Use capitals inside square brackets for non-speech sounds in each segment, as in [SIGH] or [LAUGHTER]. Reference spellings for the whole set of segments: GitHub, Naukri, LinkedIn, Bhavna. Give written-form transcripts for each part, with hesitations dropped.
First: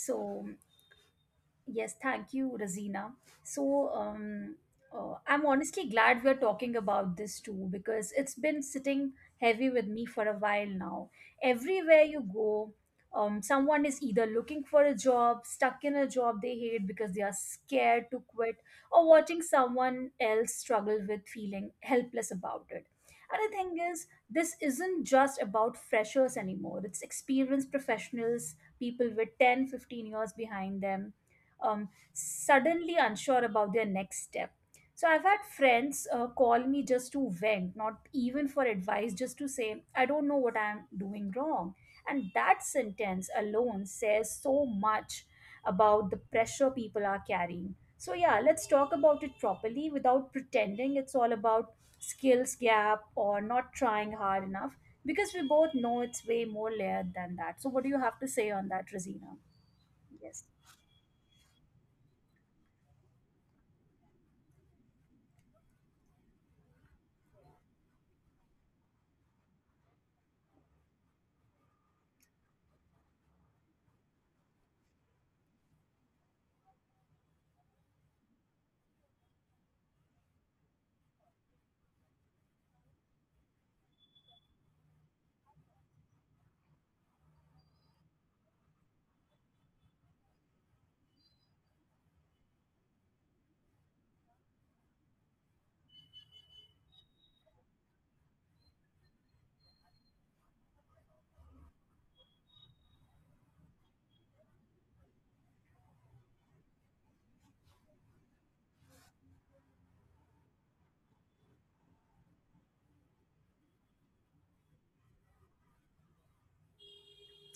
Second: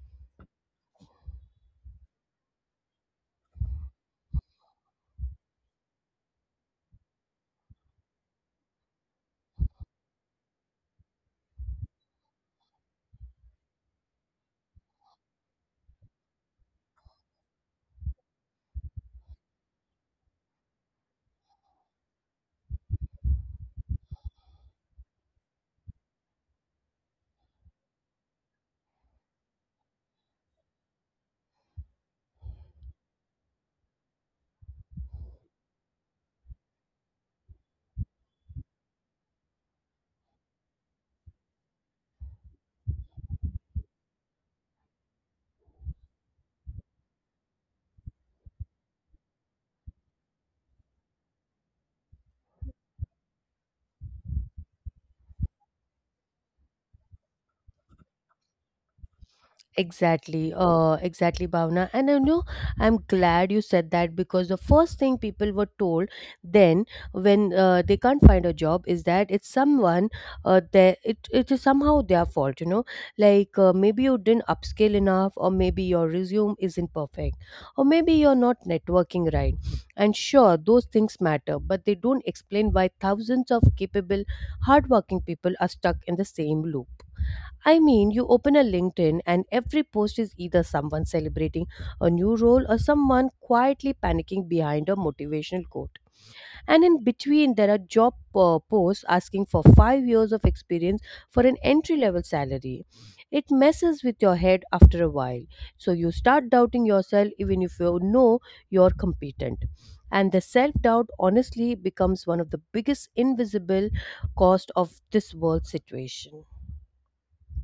So Yes, thank you, Razina. So, um, I'm honestly glad we're talking about this too because it's been sitting heavy with me for a while now. Everywhere you go, someone is either looking for a job, stuck in a job they hate because they are scared to quit, or watching someone else struggle with feeling helpless about it. And the thing is, this isn't just about freshers anymore. It's experienced professionals, people with 10, 15 years behind them, suddenly unsure about their next step. So I've had friends call me just to vent, not even for advice, just to say, I don't know what I'm doing wrong. And that sentence alone says so much about the pressure people are carrying. So, yeah, let's talk about it properly without pretending it's all about skills gap or not trying hard enough because we both know it's way more layered than that. So, what do you have to say on that, Rosina? Yes. Exactly, exactly, Bhavna. And you know, I'm glad you said that because the first thing people were told then when they can't find a job is that it's someone, they, it is somehow their fault, you know, like maybe you didn't upskill enough, or maybe your resume isn't perfect, or maybe you're not networking right. And sure, those things matter, but they don't explain why thousands of capable, hardworking people are stuck in the same loop. I mean, you open a LinkedIn and every post is either someone celebrating a new role or someone quietly panicking behind a motivational quote. And in between, there are job posts asking for 5 years of experience for an entry level salary. It messes with your head after a while. So you start doubting yourself even if you know you're competent. And the self doubt honestly becomes one of the biggest invisible cost of this world situation.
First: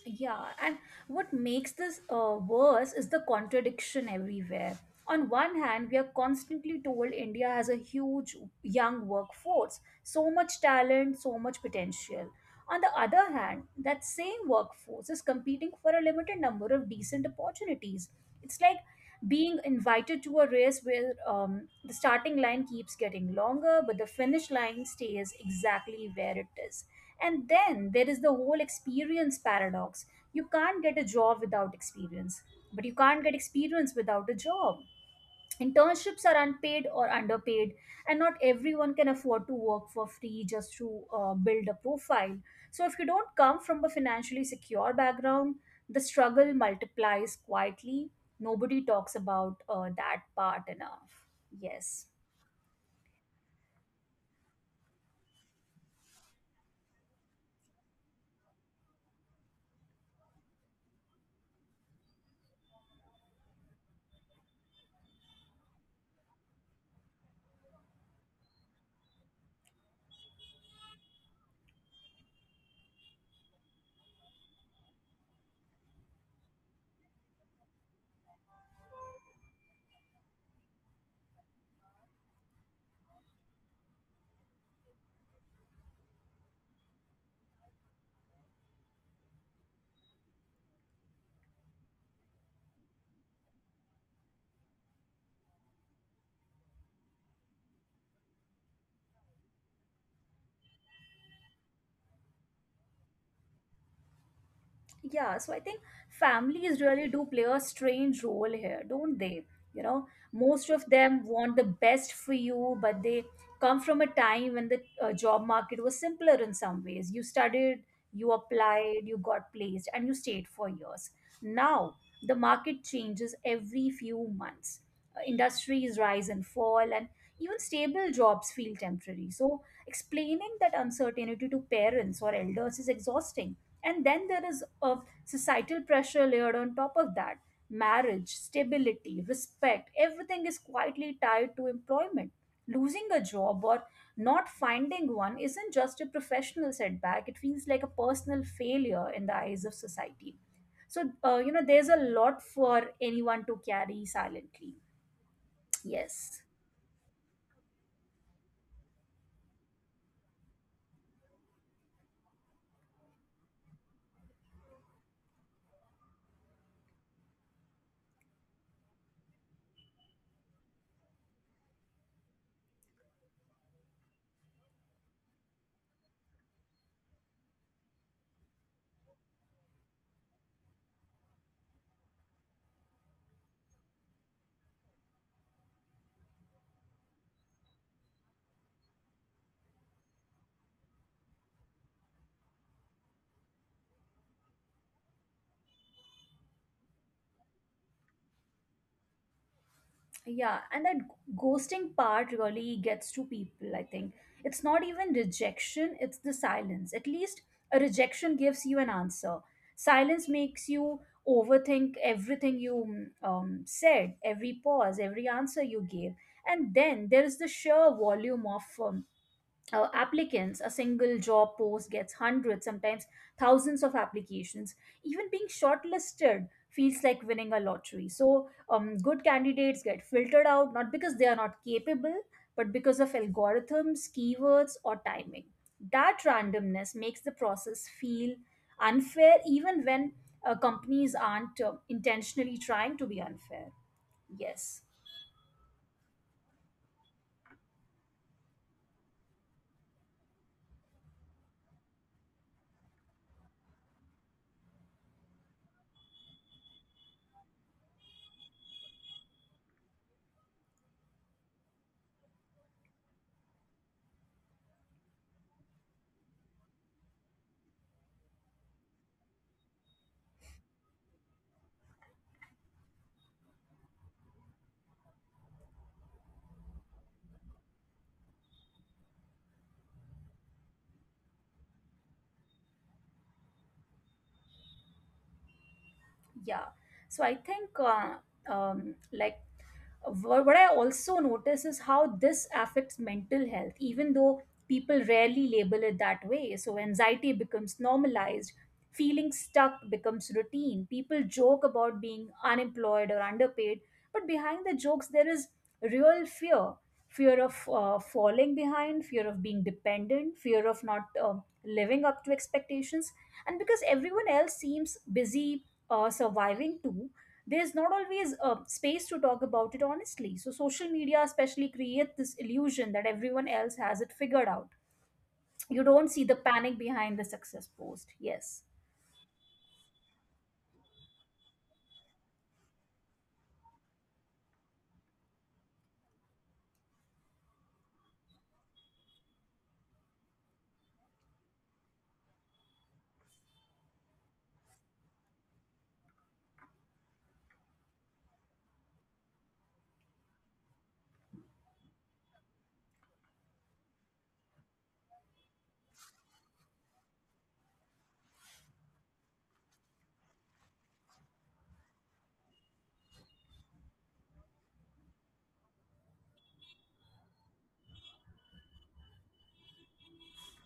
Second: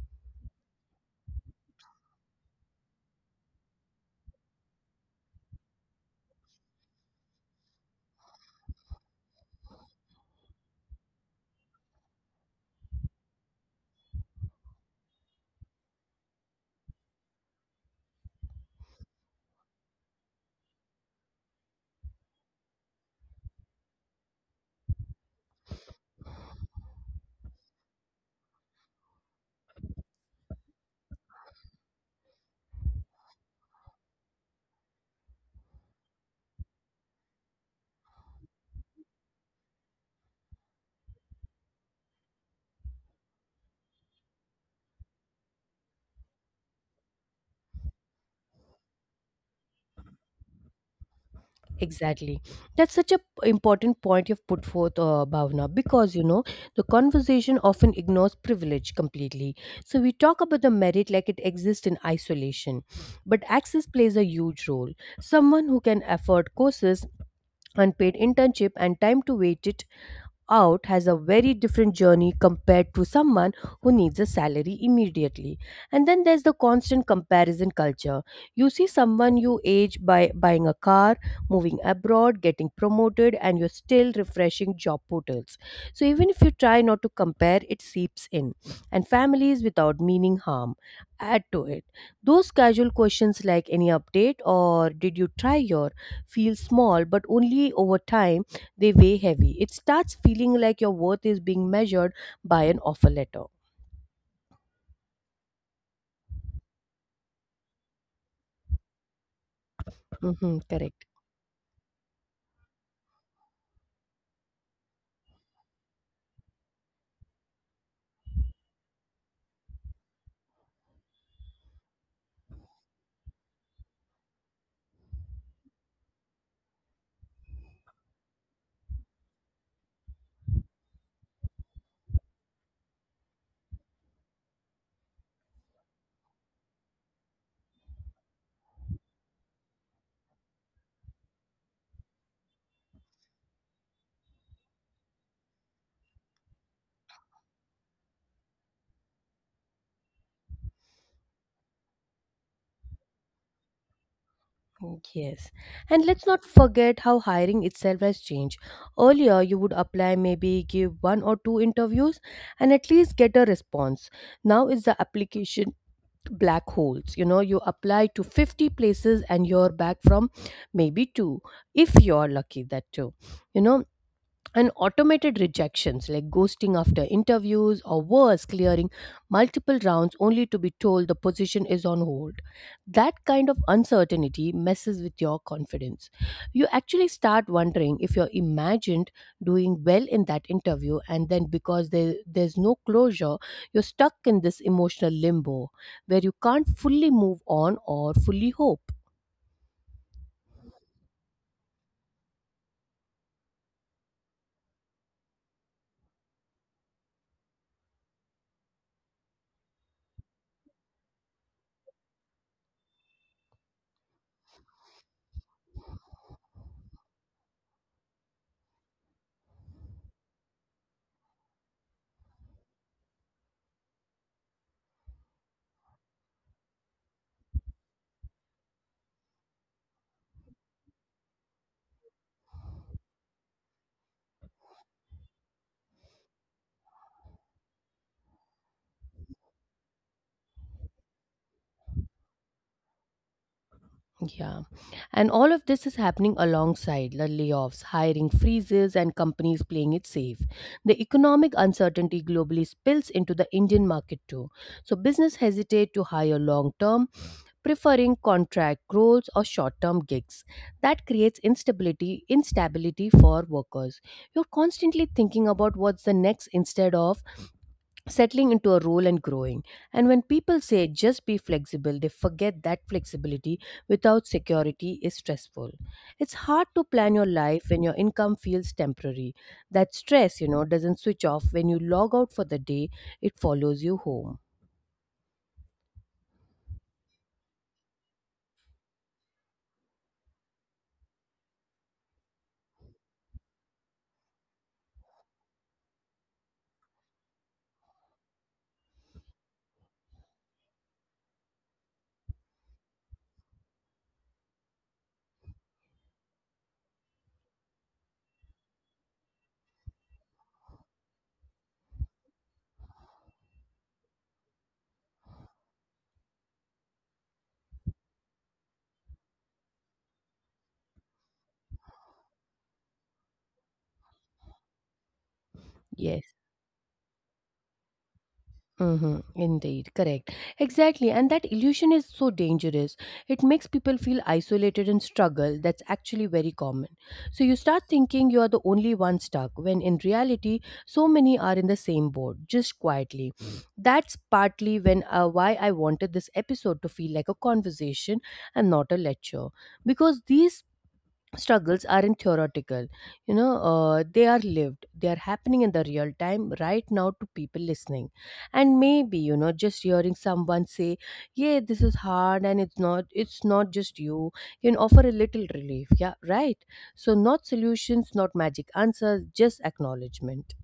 Yeah, and what makes this worse is the contradiction everywhere. On one hand, we are constantly told India has a huge young workforce, so much talent, so much potential. On the other hand, that same workforce is competing for a limited number of decent opportunities. It's like being invited to a race where, the starting line keeps getting longer, but the finish line stays exactly where it is. And then there is the whole experience paradox. You can't get a job without experience, but you can't get experience without a job. Internships are unpaid or underpaid, and not everyone can afford to work for free just to build a profile. So, if you don't come from a financially secure background, the struggle multiplies quietly. Nobody talks about that part enough. Yes. Exactly. That's such a p- important point you've put forth, Bhavna, because you know the conversation often ignores privilege completely. So we talk about the merit like it exists in isolation, but access plays a huge role. Someone who can afford courses, unpaid internship, and time to wait out has a very different journey compared to someone who needs a salary immediately. And then there's the constant comparison culture. You see someone you age by buying a car, moving abroad, getting promoted, and you're still refreshing job portals. So even if you try not to compare, it seeps in. And families without meaning harm add to it. Those casual questions like any update or did you try your feel small but only over time they weigh heavy. It starts feeling like your worth is being measured by an offer letter. Yeah, so I think families really do play a strange role here, don't they? You know, most of Hmm, them want the correct. best for you, but they come from a time when the job market was simpler in some ways. You studied, you applied, you got placed, and you stayed for years. Now, the market changes every few months. Industries rise and fall, and even stable jobs feel temporary. So, explaining that uncertainty to parents or elders is exhausting. And then there is a societal pressure layered on top of that. Marriage, stability, respect, everything is quietly tied to employment. Losing a job or not finding one isn't just a professional setback, it feels like a personal failure in the eyes of society. So, you know, there's a lot for anyone to carry silently. Yes. And let's Yes. not forget how hiring itself has changed. Earlier, you would apply, maybe give one or two interviews and at least get a response. Now is the application black holes. You know, you apply to 50 places and you're back from maybe two, if you're lucky, that too. You know, and automated rejections like ghosting after interviews or worse clearing multiple rounds only to be told the position is on hold, that kind of uncertainty messes with your confidence. You actually start wondering if you're imagined doing well in that interview, and then because there's no closure you're stuck in this emotional limbo where you can't fully move on or fully hope. Yeah, and that ghosting part really gets to people, I think. It's not even rejection, it's the silence. At least a rejection gives you an answer. Silence makes you overthink everything you said, every pause, every answer you gave. And then there is the sheer volume of applicants. A single job post gets hundreds, sometimes thousands of applications. Even being shortlisted feels like winning a lottery. So, good candidates get filtered out not because they are not capable, but because of algorithms, keywords, or timing. That randomness makes the process feel unfair, even when companies aren't intentionally trying to be unfair. Yeah. Yes, And all of this is happening alongside the layoffs, hiring freezes, and companies playing it safe. The economic uncertainty globally spills into the Indian market too. So business hesitate to hire long term, preferring contract roles or short term gigs. That creates instability, instability for workers. You're constantly thinking about what's the next instead of settling into a role and growing. And when people say just be flexible, they forget that flexibility without security is stressful. It's hard to plan your life when your income feels temporary. That stress, you know, doesn't switch off when you log out for the day, it follows you home. yeah. So, I think, like, Wha- What I also notice is how this affects mental health, even though people rarely label it that way. So anxiety becomes normalized, feeling stuck becomes routine. People joke about being unemployed or underpaid, but behind the jokes, there is real fear, fear of falling behind, fear of being dependent, fear of not living up to expectations. And because everyone else seems busy surviving too, there's not always a space to talk about it honestly. So social media especially create this illusion that everyone else has it figured out. You don't see Yes. the panic behind the success post. Yes. Mm-hmm, indeed, correct. Exactly. And that illusion is so dangerous. It makes people feel isolated and struggle. That's actually very common. So you start thinking you are the only one stuck, when in reality, so many are in the same boat, just quietly. That's partly when why I wanted this episode to feel like a conversation and not a lecture. Because these struggles aren't theoretical, you know, they are lived, they are happening in the real time right now to people listening, and maybe you know just hearing someone say yeah this is hard and it's not just you can offer a little relief, yeah, right, so not solutions, not magic answers, just acknowledgement.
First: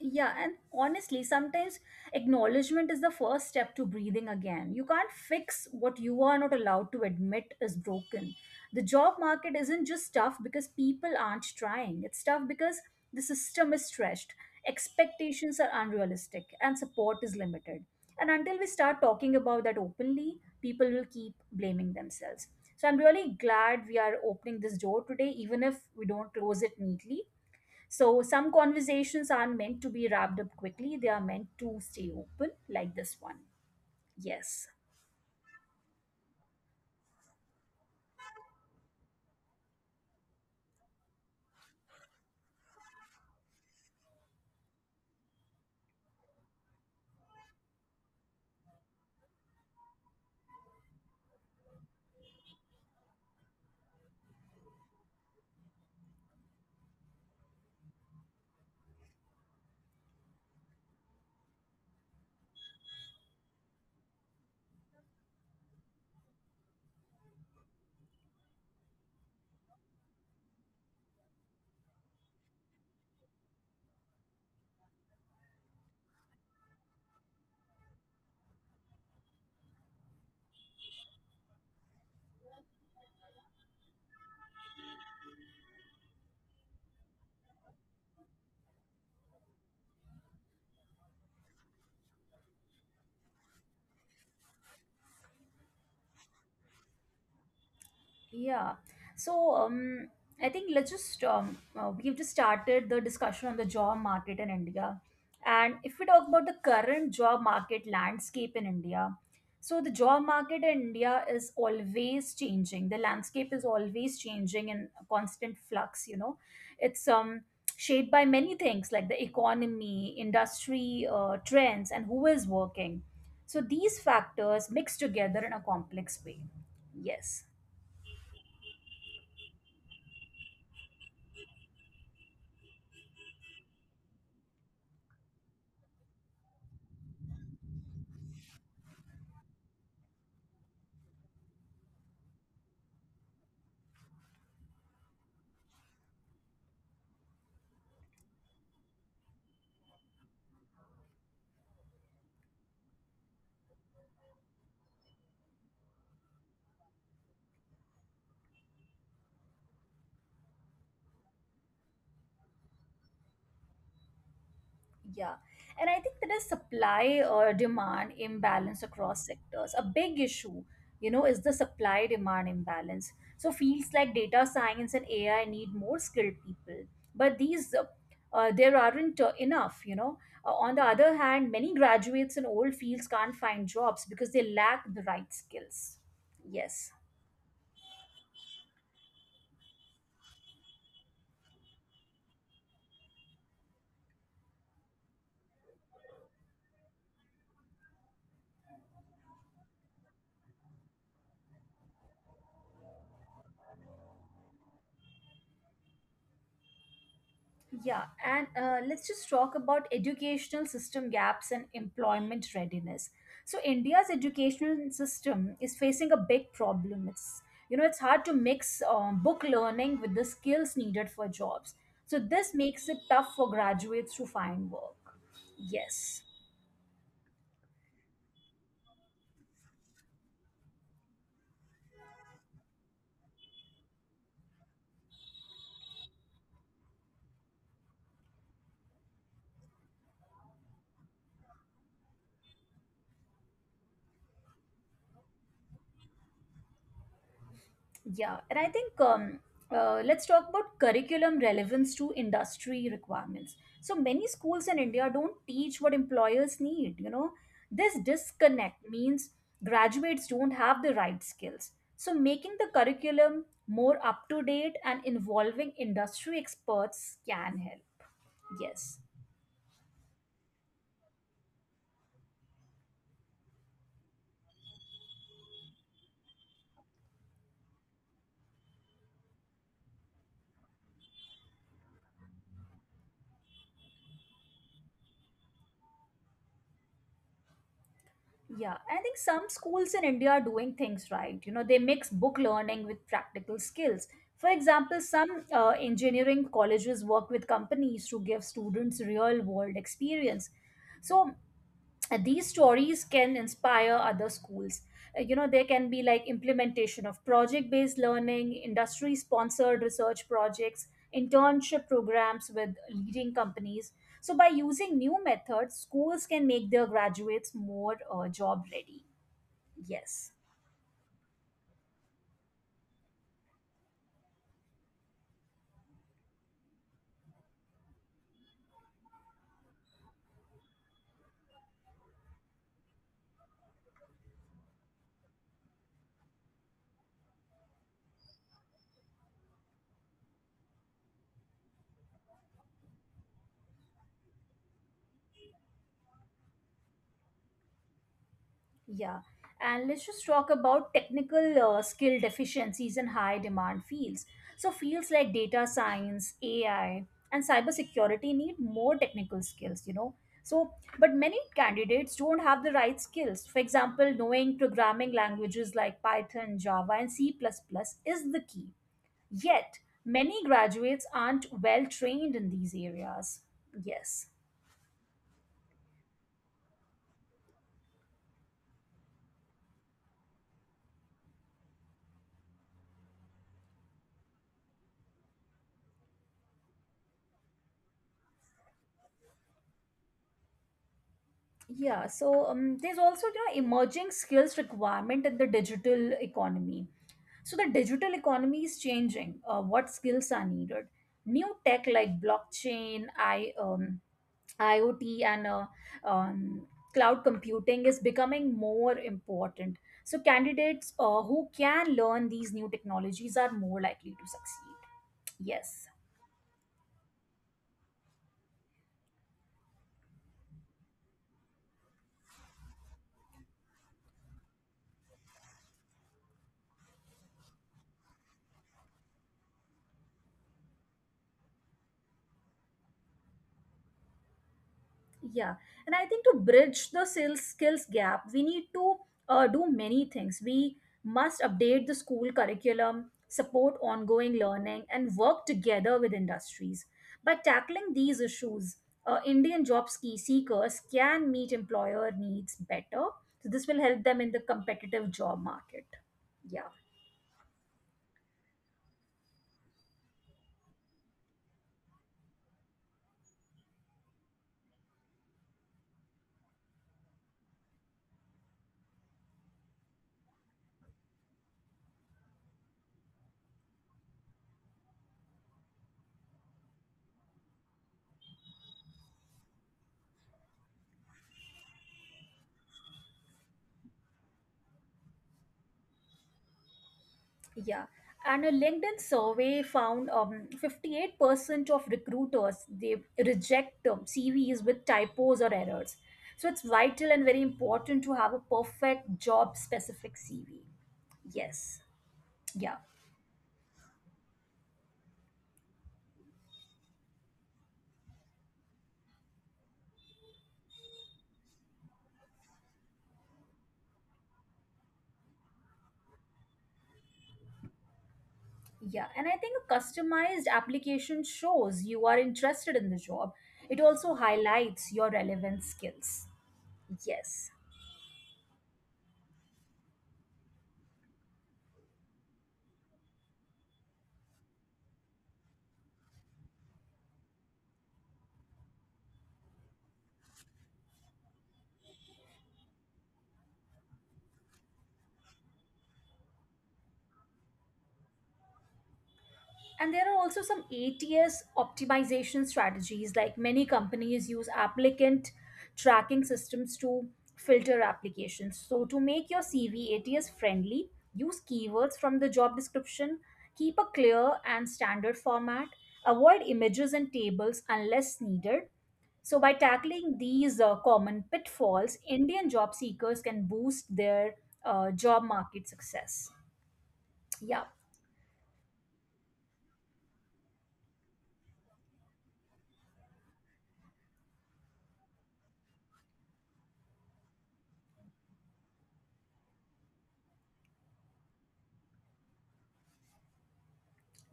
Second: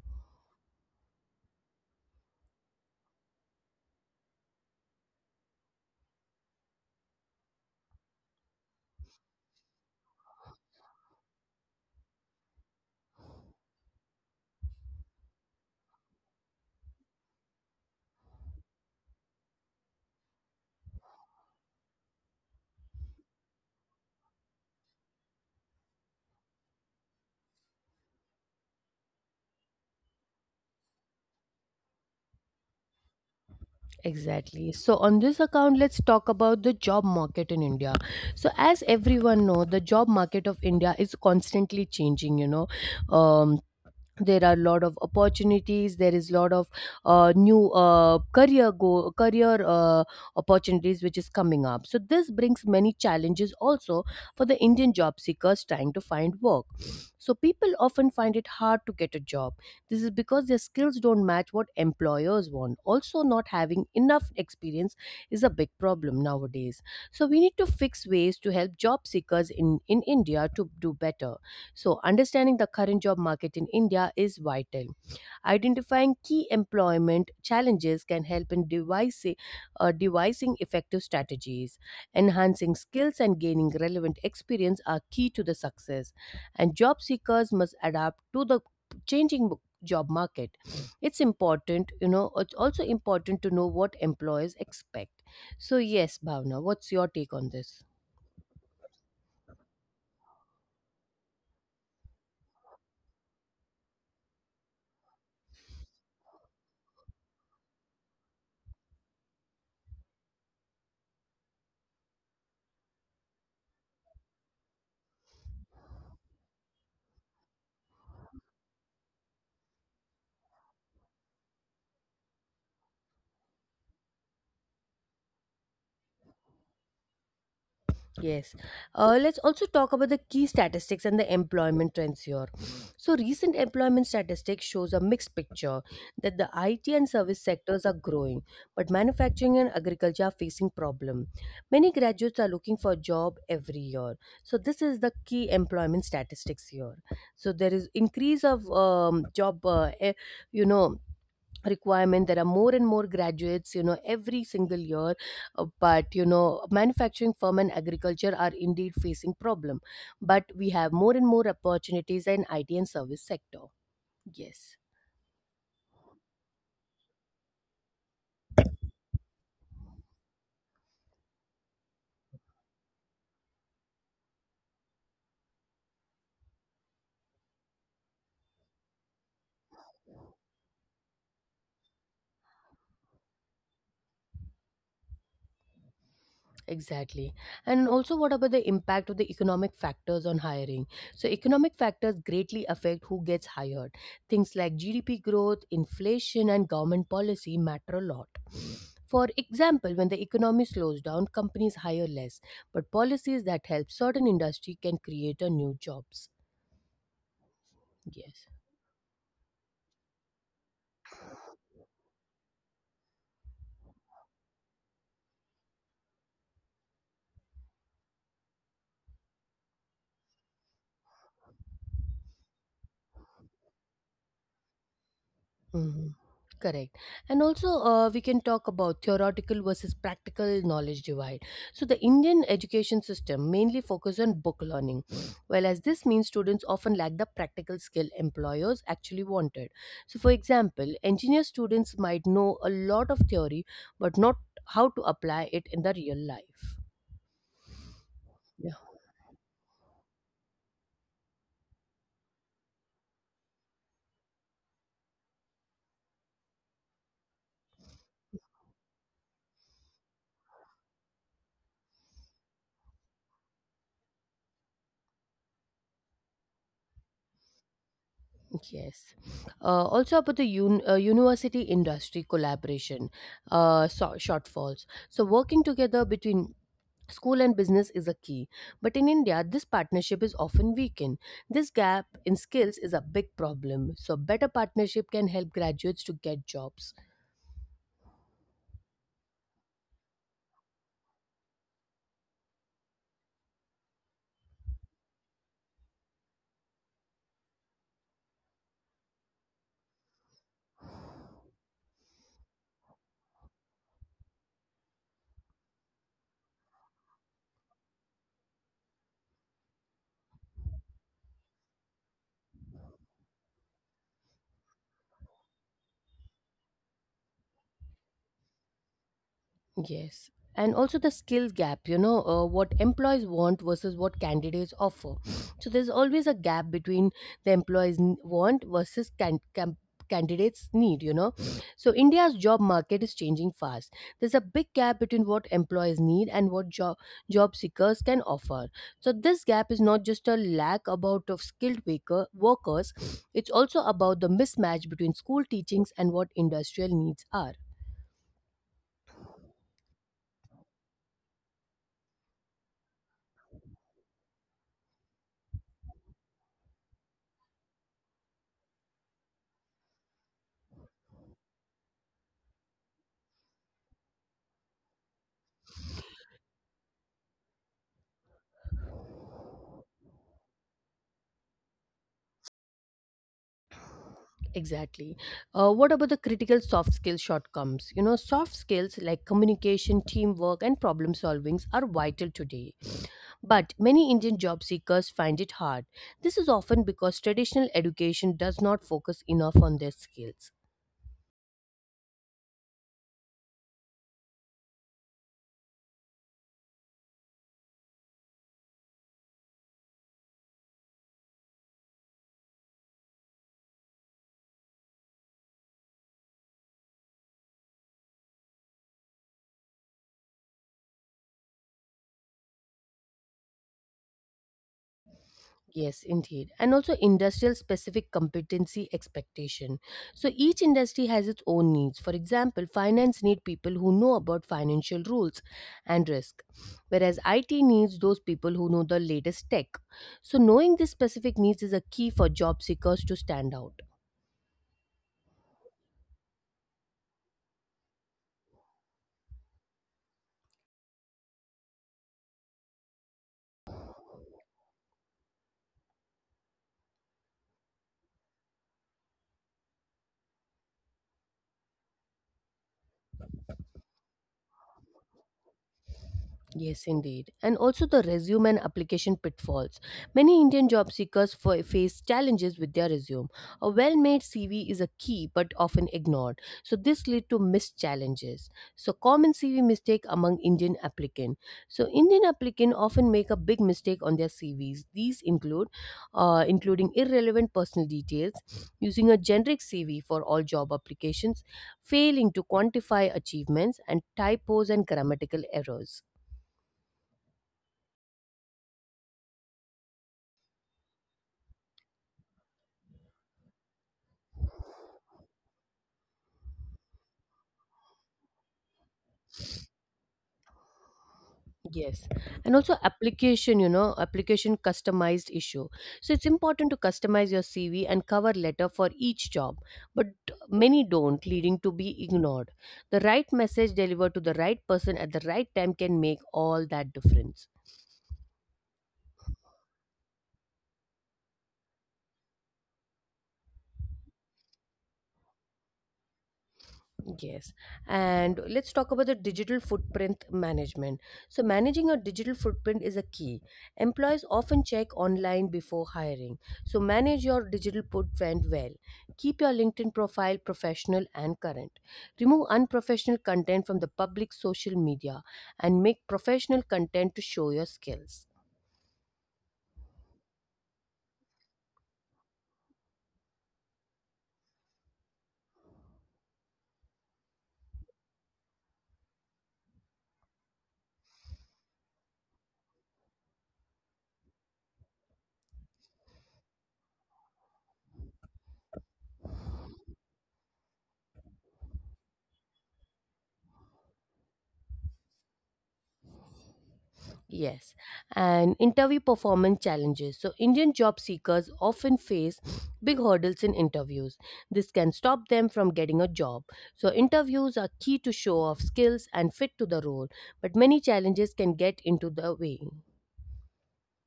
Yeah, and honestly, sometimes acknowledgement is the first step to breathing again. You can't fix what you are not allowed to admit is broken. The job market isn't just tough because people aren't trying, it's tough because the system is stretched, expectations are unrealistic, and support is limited. And until we start talking about that openly, people will keep blaming themselves. So I'm really glad we are opening this door today, even if we don't close it neatly. So some conversations aren't meant to be wrapped up quickly, they are meant to stay open, like this one. Yes. Exactly. So on this account let's talk about the job market in India. So as everyone know the job market of India is constantly changing, you know. Um there are a lot of opportunities, there is a lot of new career opportunities which is coming up, so this brings many challenges also for the indian job seekers trying to find work. So people often find it hard to get a job, this is because their skills don't match what employers want, also not having enough experience is a big problem nowadays. So we need to fix ways to help job seekers in india to do better. So, understanding the current job market in India is vital. Identifying key employment challenges can help in devising effective strategies. Enhancing skills and gaining relevant experience are key to the success, and job seekers must adapt to the changing job market. It's important, you know, it's also important to know what employers expect. So, yes, Bhavna, what's your take on this? Yeah. So um, I think let's just we've just started the discussion on the job market in India, and if we talk about the current job market landscape in India, so the job market in India is always changing. The landscape is always changing in a constant flux. You know, it's shaped by many things like the economy, industry trends, and who is working. So these factors mix together in a complex way. Yes. Yes. Let's also talk about the key statistics and the employment trends here. So, recent employment statistics shows a mixed picture that the IT and service sectors are growing, but manufacturing and agriculture are facing problem. Many graduates are looking for a job every year. So, this is the key employment statistics here. So, there is increase of job, you know, requirement, there are more and more graduates you know every single year. But you know manufacturing firm and agriculture are indeed facing problem, but we have more and more opportunities in IT and service sector, yes. Yeah. And I think there is supply or demand imbalance across sectors. A big issue, you know, is the supply demand imbalance. So fields like data science and AI need more skilled people, but these there aren't enough, you know. On the other hand, many graduates in old fields can't find jobs because they lack the right skills. Yes. Exactly. And also, what about the impact of the economic factors on hiring? So, economic factors greatly affect who gets hired. Things like GDP growth, inflation, and government policy matter a lot. For example, when the economy slows down, companies hire less, but policies that help certain industry can create a new jobs. Yeah, and Yes. Let's just talk about educational system gaps and employment readiness. So India's educational system is facing a big problem. It's, you know, it's hard to mix book learning with the skills needed for jobs. So this makes it tough for graduates to find work. Yes. Mhm. Correct. And also, we can talk about theoretical versus practical knowledge divide. So, the Indian education system mainly focuses on book learning, whereas this means students often lack the practical skill employers actually wanted. So, for example, engineer students might know a lot of theory but not how to apply it in the real life. Yeah, and I Yeah. think Let's talk about curriculum relevance to industry requirements. So many schools in India don't teach what employers need, you know. This disconnect means graduates don't have the right skills. So making the curriculum more up to date and involving industry experts can help. Yes. Yes. Also about the university industry collaboration, shortfalls. So working together between school and business is a key. But in India, this partnership is often weakened. This gap in skills is a big problem. So better partnership can help graduates to get jobs. Yeah, I think some schools in India are doing things right. You know, they mix book learning with practical skills. For example, some engineering colleges work with companies to give students real world experience. So, and these stories can inspire other schools. You know, there can be like implementation of project based learning, industry sponsored research projects, internship programs with leading companies. So by using new methods, schools can make their graduates more job ready. Yes. Yes. And also the skills gap, you know, what employees want versus what candidates offer. So there's always a gap between the employees want versus candidates need, you know. So India's job market is changing fast. There's a big gap between what employees need and what job seekers can offer. So this gap is not just a lack about of skilled workers, it's also about the mismatch between school teachings and what industrial needs are. Yeah, and let's just talk about technical skill deficiencies in high demand fields. So, fields like data science, AI, and cybersecurity need more technical skills, you know. So, but many candidates don't have the right skills. For example, knowing programming languages like Python, Java, and C++ plus plus is the key. Yet, many graduates aren't well trained in these areas. Yes. Exactly. What about the critical soft skill shortcomings? You know, soft skills like communication, teamwork, and problem solvings are vital today. But many Indian job seekers find it hard. This is often because traditional education does not focus enough on their skills. There's also, you know, emerging skills requirement in the digital economy. So the digital economy is changing. What skills are needed? New tech like blockchain, I IoT, and um, cloud computing is becoming more important. So candidates who can learn these new technologies are more likely to succeed. Yes. Yes, indeed. And also industrial specific competency expectation. So each industry has its own needs. For example, finance need people who know about financial rules and risk, whereas IT needs those people who know the latest tech. So knowing these specific needs is a key for job seekers to stand out. Yeah, and I think to bridge the sales skills gap, we need to do many things. We must update the school curriculum, support ongoing learning, and work together with industries. By tackling these issues, Indian job ski seekers can meet employer needs better. So this will help them in the competitive job market. Yeah. Yes, indeed. And also the resume and application pitfalls. Many Indian job seekers face challenges with their resume. A well made CV is a key but often ignored. So, this leads to missed challenges. So, common CV mistake among Indian applicant. So, Indian applicant often make a big mistake on their CVs. These include including irrelevant personal details, using a generic CV for all job applications, failing to quantify achievements, and typos and grammatical errors. Yeah, and a LinkedIn survey found 58% of recruiters they reject CVs with typos or errors. So it's vital and very important to have a perfect job specific CV. Yes. Yes. Yeah. And also application, you know, application customized issue. So it's important to customize your CV and cover letter for each job, but many don't, leading to be ignored. The right message delivered to the right person at the right time can make all that difference. Yeah. And I think a customized application shows you are interested in the job. It also highlights your relevant skills. Yes. Yes. And let's talk about the digital footprint management. So, managing your digital footprint is a key. Employees often check online before hiring. So, manage your digital footprint well. Keep your LinkedIn profile professional and current. Remove unprofessional content from the public social media and make professional content to show your skills. And there are also some ATS optimization strategies, like many companies use applicant tracking systems to filter applications. So, to make your CV ATS friendly, use keywords from the job description, keep a clear and standard format, avoid images and tables unless needed. So, by tackling these common pitfalls, Indian job seekers can boost their job market success. Yeah. Yes, and interview performance challenges. So, Indian job seekers often face [SNIFFS] big hurdles in interviews. This can stop them from getting a job. So, interviews are key to show off skills and fit to the role, but many challenges can get into the way.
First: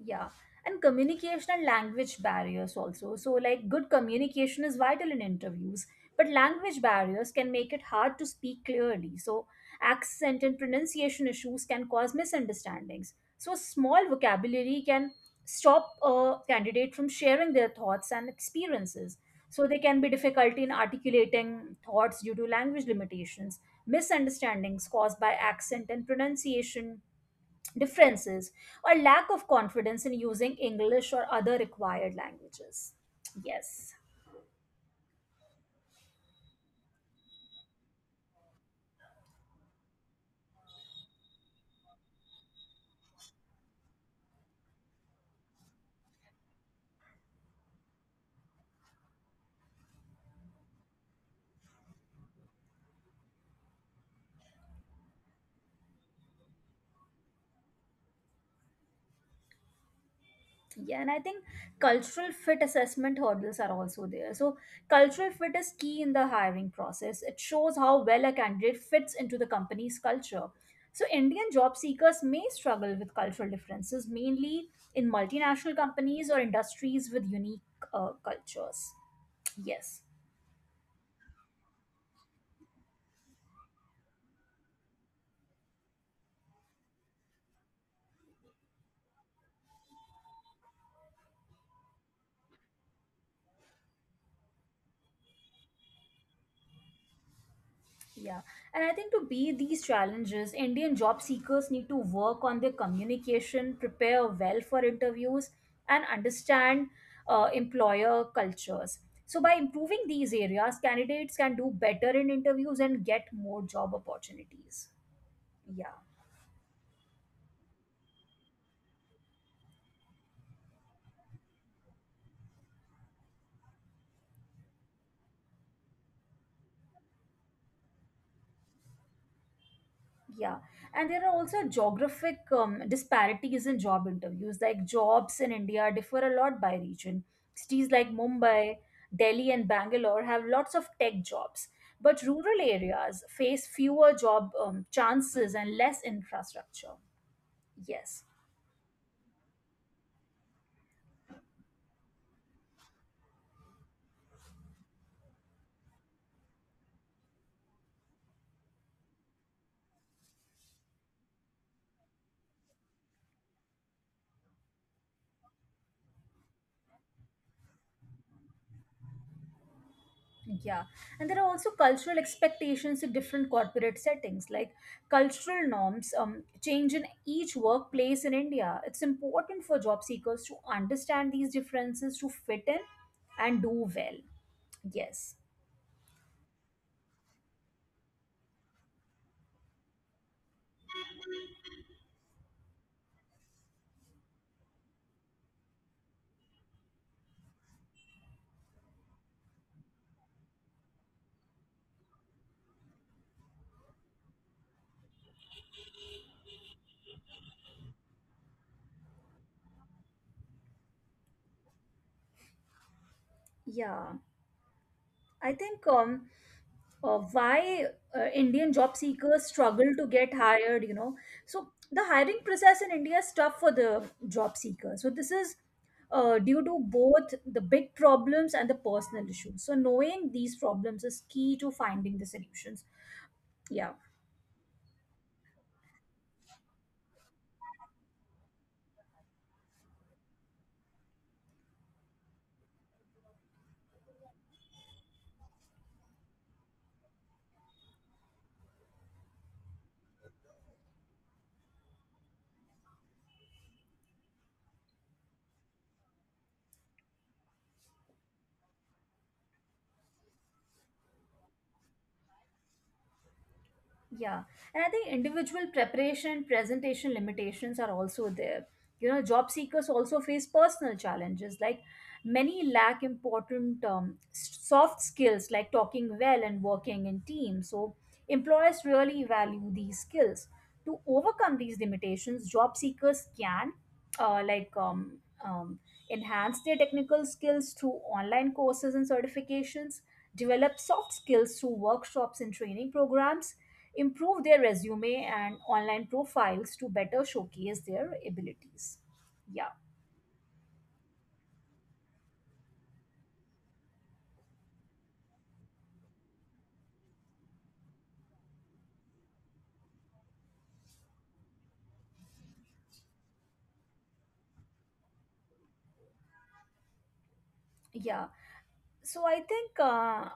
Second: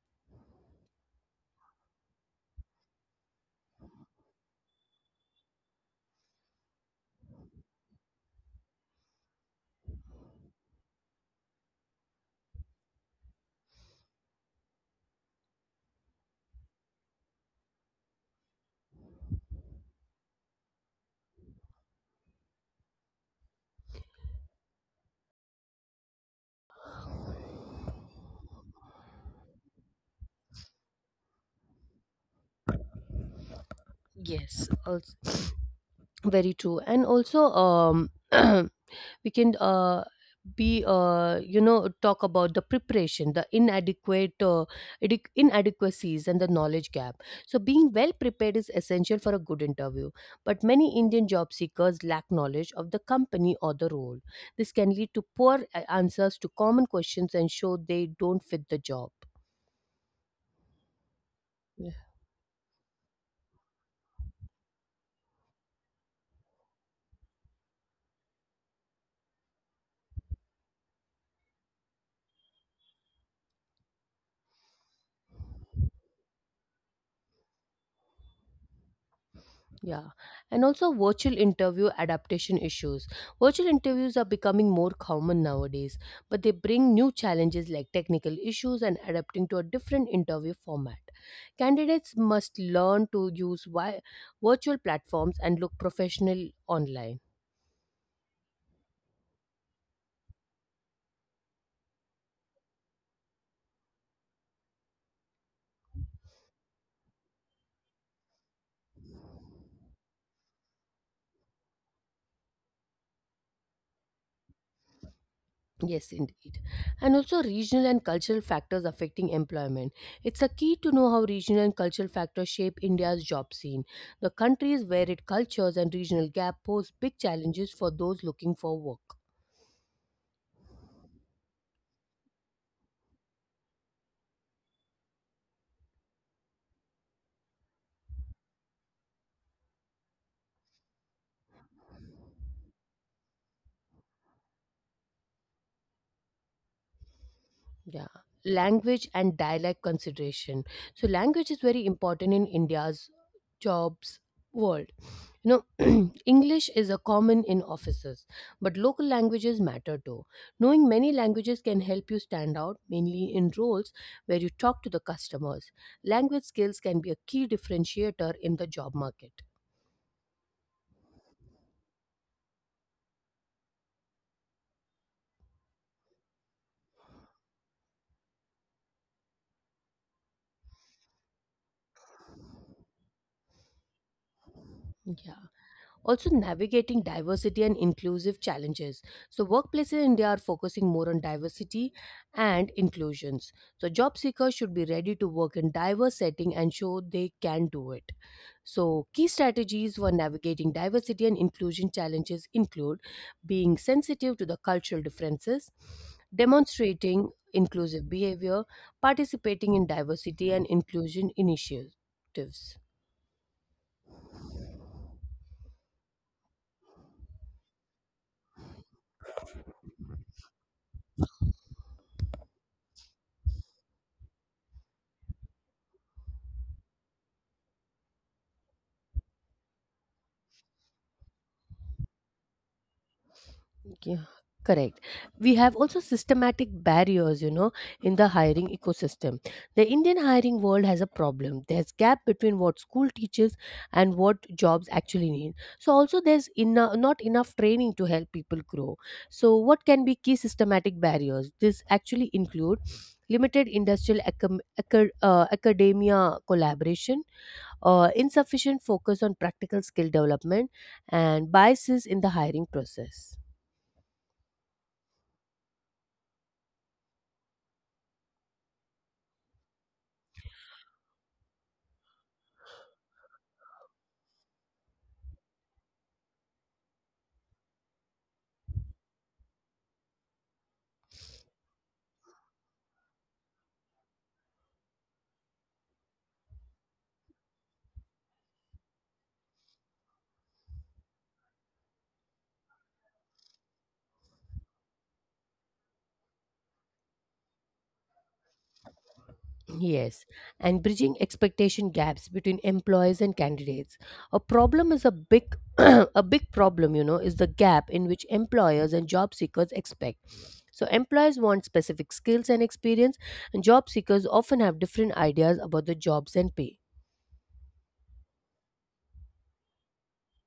Yeah, and communication and language barriers also. So, like, good communication is vital in interviews, but language barriers can make it hard to speak clearly. So, accent and pronunciation issues can cause misunderstandings. So, small vocabulary can stop a candidate from sharing their thoughts and experiences. So, there can be difficulty in articulating thoughts due to language limitations, misunderstandings caused by accent and pronunciation differences or lack of confidence in using English or other required languages. Yes. Yes, also, [SNIFFS] very true. And also, [CLEARS THROAT] we can be talk about the preparation, the inadequate inadequacies and the knowledge gap. So being well prepared is essential for a good interview, but many Indian job seekers lack knowledge of the company or the role. This can lead to poor answers to common questions and show they don't fit the job. Yeah, and I think cultural fit assessment hurdles are also there. So, cultural fit is key in the hiring process. It shows how well a candidate fits into the company's culture. So, Indian job seekers may struggle with cultural differences, mainly in multinational companies or industries with unique cultures. Yeah, Yes. and also virtual interview adaptation issues. Virtual interviews are becoming more common nowadays, but they bring new challenges like technical issues and adapting to a different interview format. Candidates must learn to use virtual platforms and look professional online. Yeah, and I think to beat these challenges, Indian job seekers need to work on their communication, prepare well for interviews, and understand employer cultures. So, by improving these areas, candidates can do better in interviews and get more job opportunities. Yeah. Yes, indeed. And also regional and cultural factors affecting employment. It's a key to know how regional and cultural factors shape India's job scene. The countries where it cultures and regional gap pose big challenges for those looking for work. Yeah, and there are also geographic disparities in job interviews. Like jobs in India differ a lot by region. Cities like Mumbai, Delhi, and Bangalore have lots of tech jobs, but rural areas face fewer job chances and less infrastructure. Yeah. Yes. Language and dialect consideration. So language is very important in India's jobs world. You know, [CLEARS THROAT] English is a common in offices, but local languages matter too. Knowing many languages can help you stand out, mainly in roles where you talk to the customers. Language skills can be a key differentiator in the job market. Yeah, and there are also cultural expectations in different corporate settings, like cultural norms change in each workplace in India. It's important for job seekers to understand these differences to fit in and do well. Yeah. Yes, Also navigating diversity and inclusive challenges. So, workplaces in India are focusing more on diversity and inclusions. So, job seekers should be ready to work in diverse setting and show they can do it. So, key strategies for navigating diversity and inclusion challenges include being sensitive to the cultural differences, demonstrating inclusive behavior, participating in diversity and inclusion initiatives. yeah, I think why Indian job seekers struggle to get hired, you know. So the hiring process in India is tough for the job seekers. So this is due to both the big problems and the personal issues. So knowing these problems is key to finding the solutions. Yeah. Yeah, correct. We have also systematic barriers, you know, in the hiring ecosystem. The Indian hiring world has a problem. There's gap between what school teaches and what jobs actually need. So also there's not enough training to help people grow. So what can be key systematic barriers? This actually include limited industrial academia collaboration, insufficient focus on practical skill development, and biases in the hiring process. Yeah, and I think individual preparation, and presentation limitations are also there. You know, job seekers also face personal challenges. Like many lack important soft skills like talking well and working in teams. So employers really value these skills. To overcome these limitations, job seekers can uh, like um, um, enhance their technical skills through online courses and certifications, develop soft skills through workshops and training programs, improve their resume and online profiles to better showcase their abilities. Yeah. Yes, and bridging expectation gaps between employees and candidates. A problem is a big [CLEARS THROAT] a big problem, you know, is the gap in which employers and job seekers expect. So employers want specific skills and experience, and job seekers often have different ideas about the jobs and pay. Yeah, so I think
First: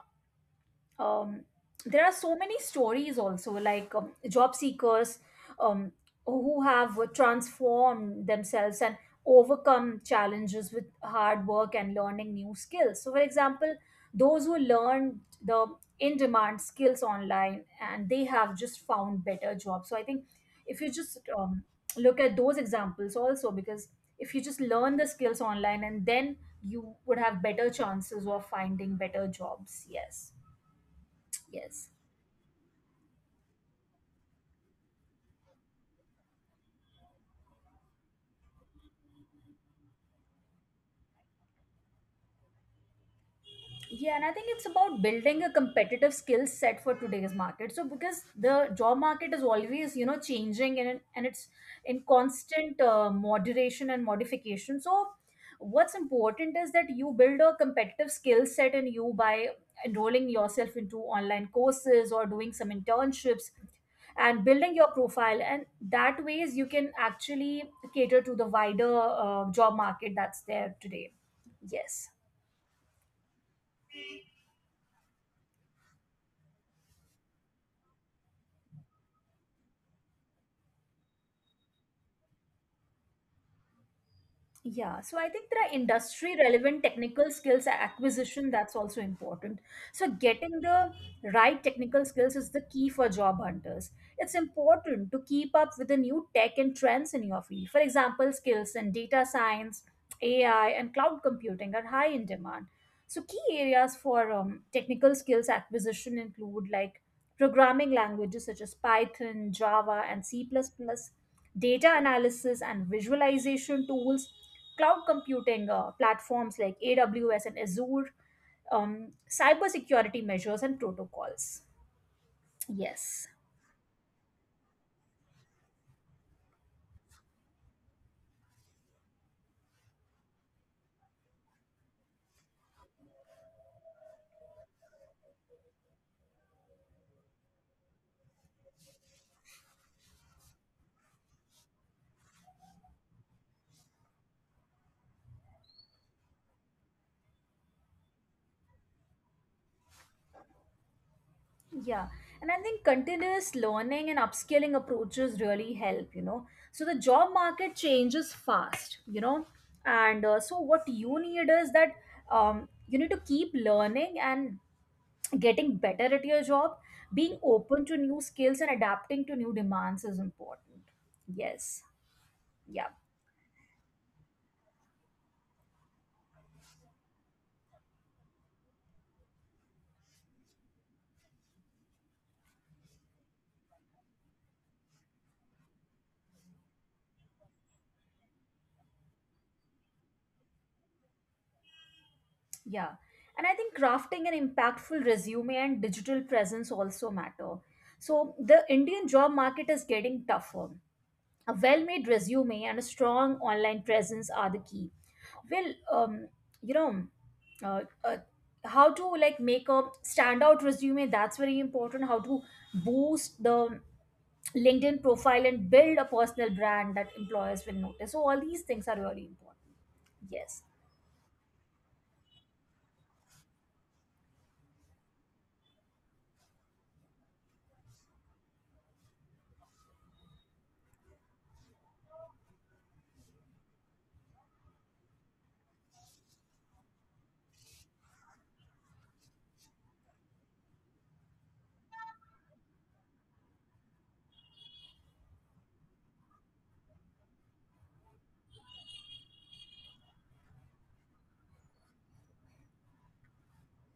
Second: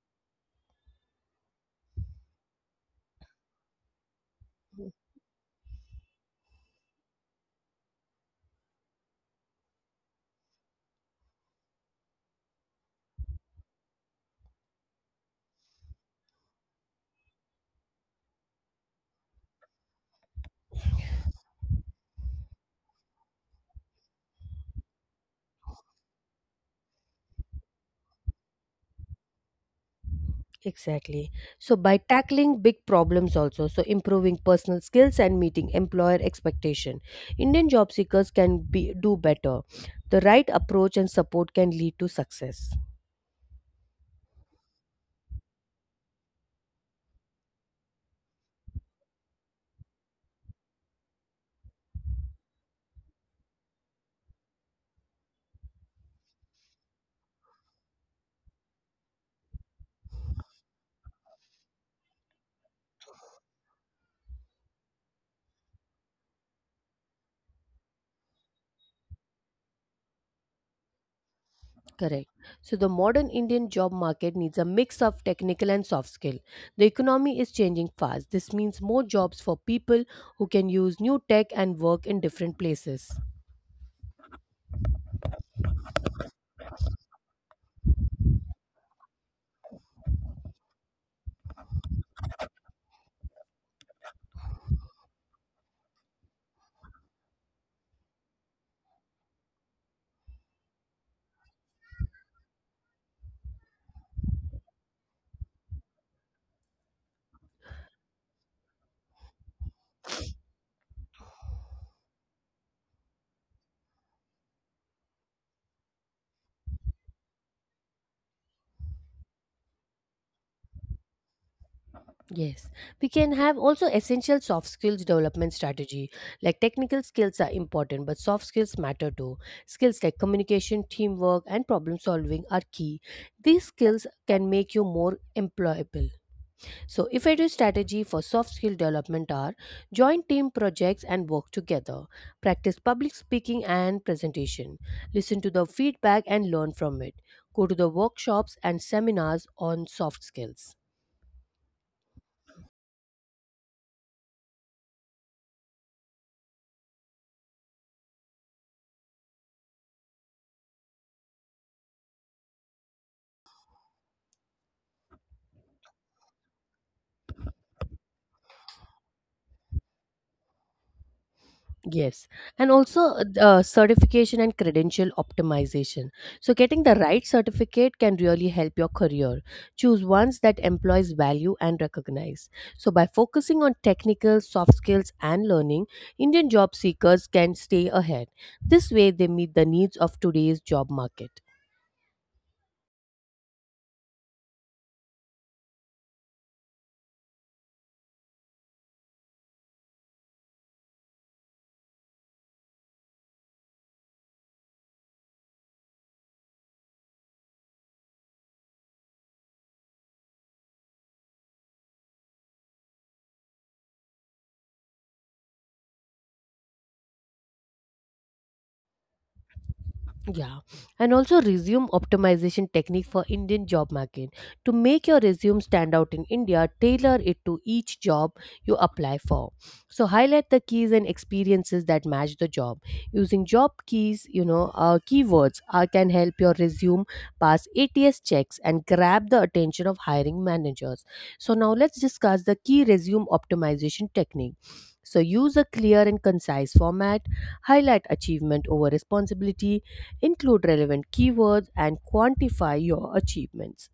um, there are so many stories also like job seekers um, who have transformed themselves and overcome challenges with hard work and learning new skills. So for example, those who learned the in demand skills online and they have just found better jobs. So I think if you just look at those examples also, because if you just learn the skills online and then you would have better chances of finding better jobs. Yes. Exactly. So Yes. by tackling big problems also, so improving personal skills and meeting employer expectation, Indian job seekers can be do better. The right approach and support can lead to success. Yeah, and I think it's about building a competitive skill set for today's market. So because the job market is always, you know, changing and it's in constant moderation and modification. So what's important is that you build a competitive skill set in you by enrolling yourself into online courses or doing some internships and building your profile, and that ways you can actually cater to the wider job market that's there today. Yes. Correct. So the modern Indian job market needs a mix of technical and soft skill. The economy is changing fast. This means more jobs for people who can use new tech and work in different places. Yeah, so I think there are industry relevant technical skills acquisition that's also important. So, getting the right technical skills is the key for job hunters. It's important to keep up with the new tech and trends in your field. For example, skills in data science, AI, and cloud computing are high in demand. So, key areas for technical skills acquisition include like programming languages such as Python, Java, and C plus plus, data analysis and visualization tools, cloud computing platforms like AWS and Azure, cybersecurity measures and protocols. Yes, Yes, we can have also essential soft skills development strategy. Like technical skills are important, but soft skills matter too. Skills like communication, teamwork, and problem solving are key. These skills can make you more employable. So, effective strategy for soft skill development are join team projects and work together. Practice public speaking and presentation. Listen to the feedback and learn from it. Go to the workshops and seminars on soft skills. yeah. And I think continuous learning and upskilling approaches really help, you know. So the job market changes fast, you know. And so what you need is that you need to keep learning and getting better at your job. Being open to new skills and adapting to new demands is important. Yes. Yes, and Yeah. also certification and credential optimization. So, getting the right certificate can really help your career. Choose ones that employees value and recognize. So, by focusing on technical, soft skills, and learning, Indian job seekers can stay ahead. This way, they meet the needs of today's job market. Yeah. And I think crafting an impactful resume and digital presence also matter. So the Indian job market is getting tougher. A well-made resume and a strong online presence are the key. Well, um, you know, uh, uh, how to like make a standout resume, that's very important. How to boost the LinkedIn profile and build a personal brand that employers will notice. So all these things are really important. Yes. Yeah, and also resume optimization technique for Indian job market. To make your resume stand out in India, tailor it to each job you apply for. So highlight the keys and experiences that match the job. Using job keys, you know, keywords can help your resume pass ATS checks and grab the attention of hiring managers. So now let's discuss the key resume optimization technique. So use a clear and concise format, highlight achievement over responsibility, include relevant keywords, and quantify your achievements.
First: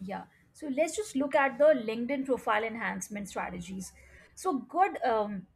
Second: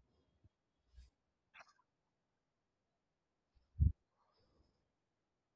Yeah. So let's just look at the LinkedIn profile enhancement strategies. So good.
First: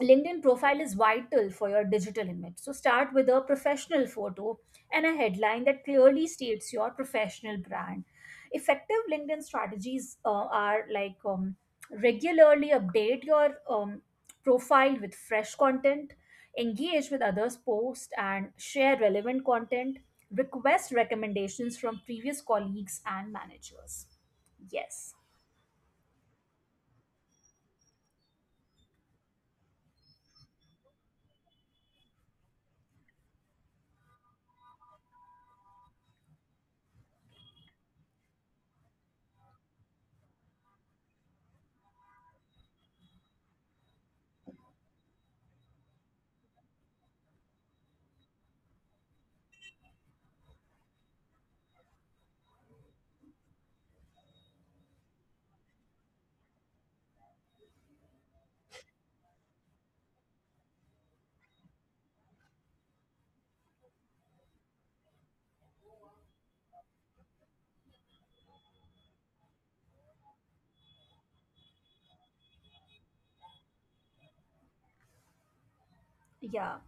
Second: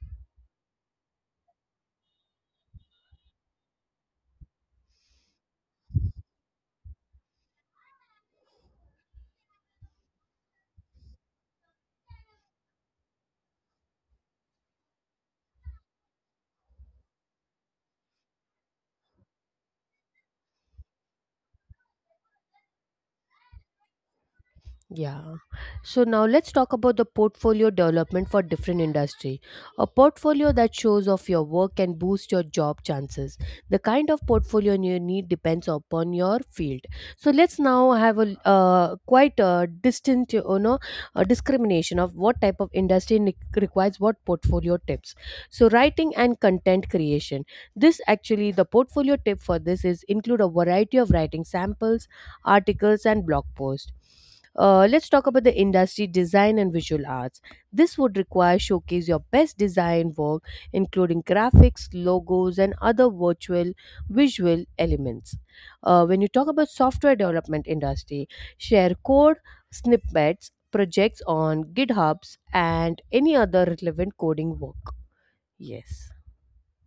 LinkedIn profile is vital for your digital image. So start with a professional photo and a headline that clearly states your professional brand. Effective LinkedIn strategies are like regularly update your profile with fresh content, engage with others' posts, and share relevant content. Request recommendations from previous colleagues and managers. Yes. Yeah. So now let's talk about the portfolio development for different industry. A portfolio that shows off your work can boost your job chances. The kind of portfolio you need depends upon your field. So let's now have a quite a distinct, you know, a discrimination of what type of industry requires what portfolio tips. So writing and content creation. This actually the portfolio tip for this is include a variety of writing samples, articles, and blog posts. Let's talk about the industry design and visual arts. This would require showcase your best design work, including graphics, logos, and other virtual visual elements. When you talk about software development industry, share code snippets, projects on GitHubs, and any other relevant coding work. Yes. Yeah.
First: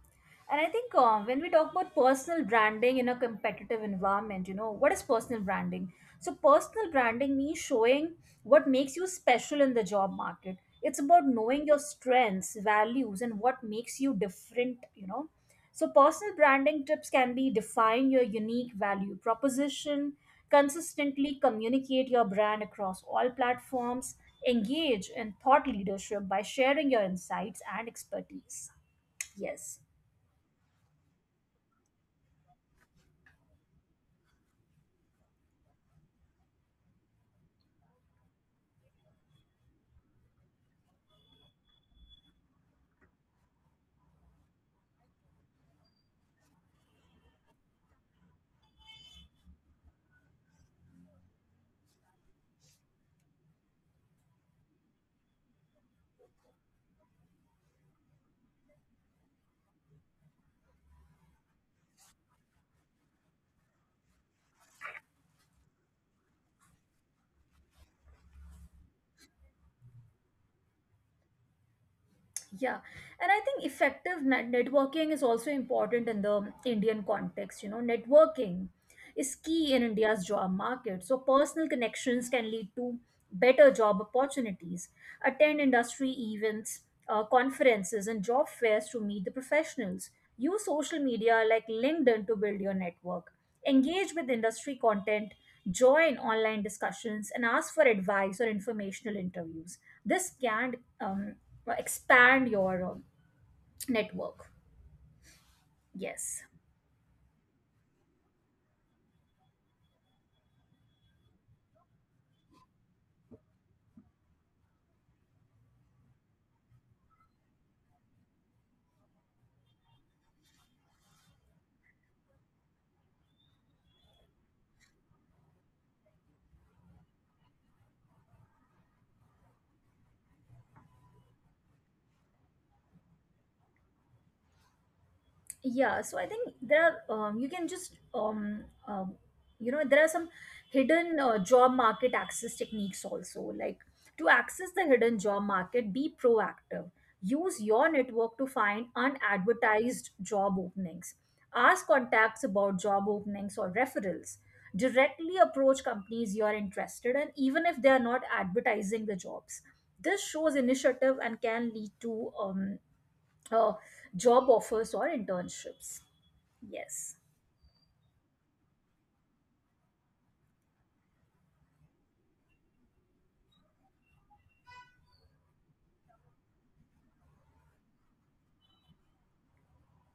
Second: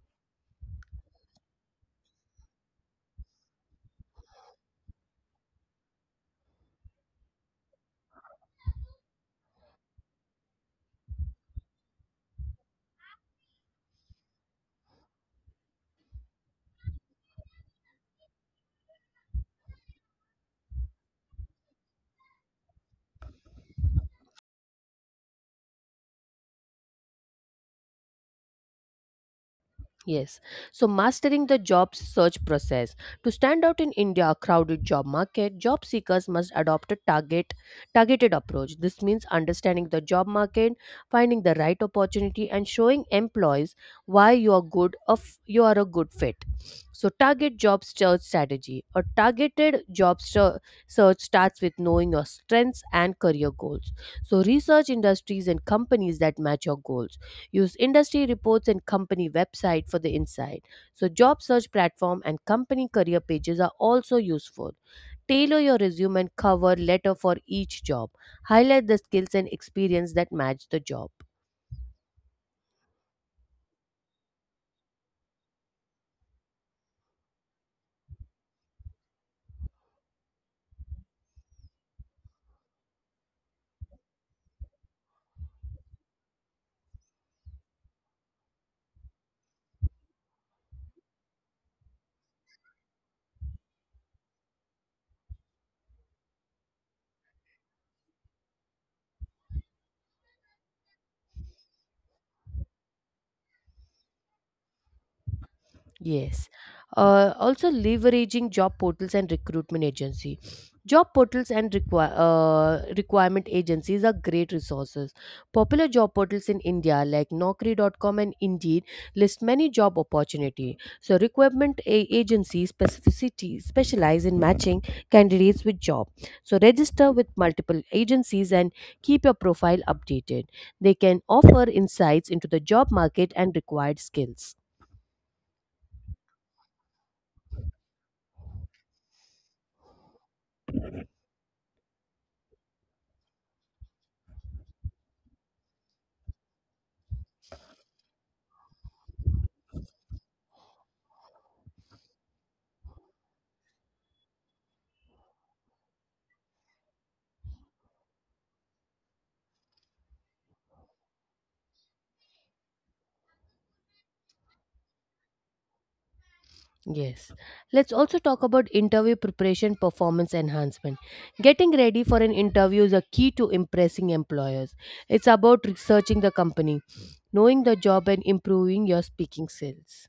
And I think when we talk about personal branding in a competitive environment, you know, what is personal branding? So, personal branding means showing what makes you special in the job market. It's about knowing your strengths, values, and what makes you different, you know. So, personal branding tips can be define your unique value proposition, consistently communicate your brand across all platforms, engage in thought leadership by sharing your insights and expertise. Yes. Yes. So mastering the job search process. To stand out in India crowded job market, job seekers must adopt a targeted approach. This means understanding the job market, finding the right opportunity and showing employees why you are a good fit. So target job search strategy. A targeted search starts with knowing your strengths and career goals. So research industries and companies that match your goals. Use industry reports and company website for the insight. So job search platform and company career pages are also useful. Tailor your resume and cover letter for each job. Highlight the skills and experience that match the job. Yeah. And I think effective networking is also important in the Indian context. You know, networking is key in India's job market. So, personal connections can lead to better job opportunities. Attend industry events, conferences, and job fairs to meet the professionals. Use social media like LinkedIn to build your network. Engage with industry content, join online discussions, and ask for advice or informational interviews. This can um, expand your network. Yes. Yes. Also, leveraging job portals and recruitment agency. Job portals and requirement agencies are great resources. Popular job portals in India like Naukri.com and Indeed list many job opportunity. So, agencies specificity specialize in matching candidates with job. So, register with multiple agencies and keep your profile updated. They can offer insights into the job market and required skills. Yeah, so I think there are you can just you know, there are some hidden job market access techniques also, like to access the hidden job market be proactive, use your network to find unadvertised job openings, ask contacts about job openings or referrals, directly approach companies you are interested in even if they are not advertising the jobs. This shows initiative and can lead to uh, job offers or internships. Yes. Yes. Let's also talk about interview preparation performance enhancement. Getting ready for an interview is a key to impressing employers. It's about researching the company, knowing the job, and improving your speaking skills.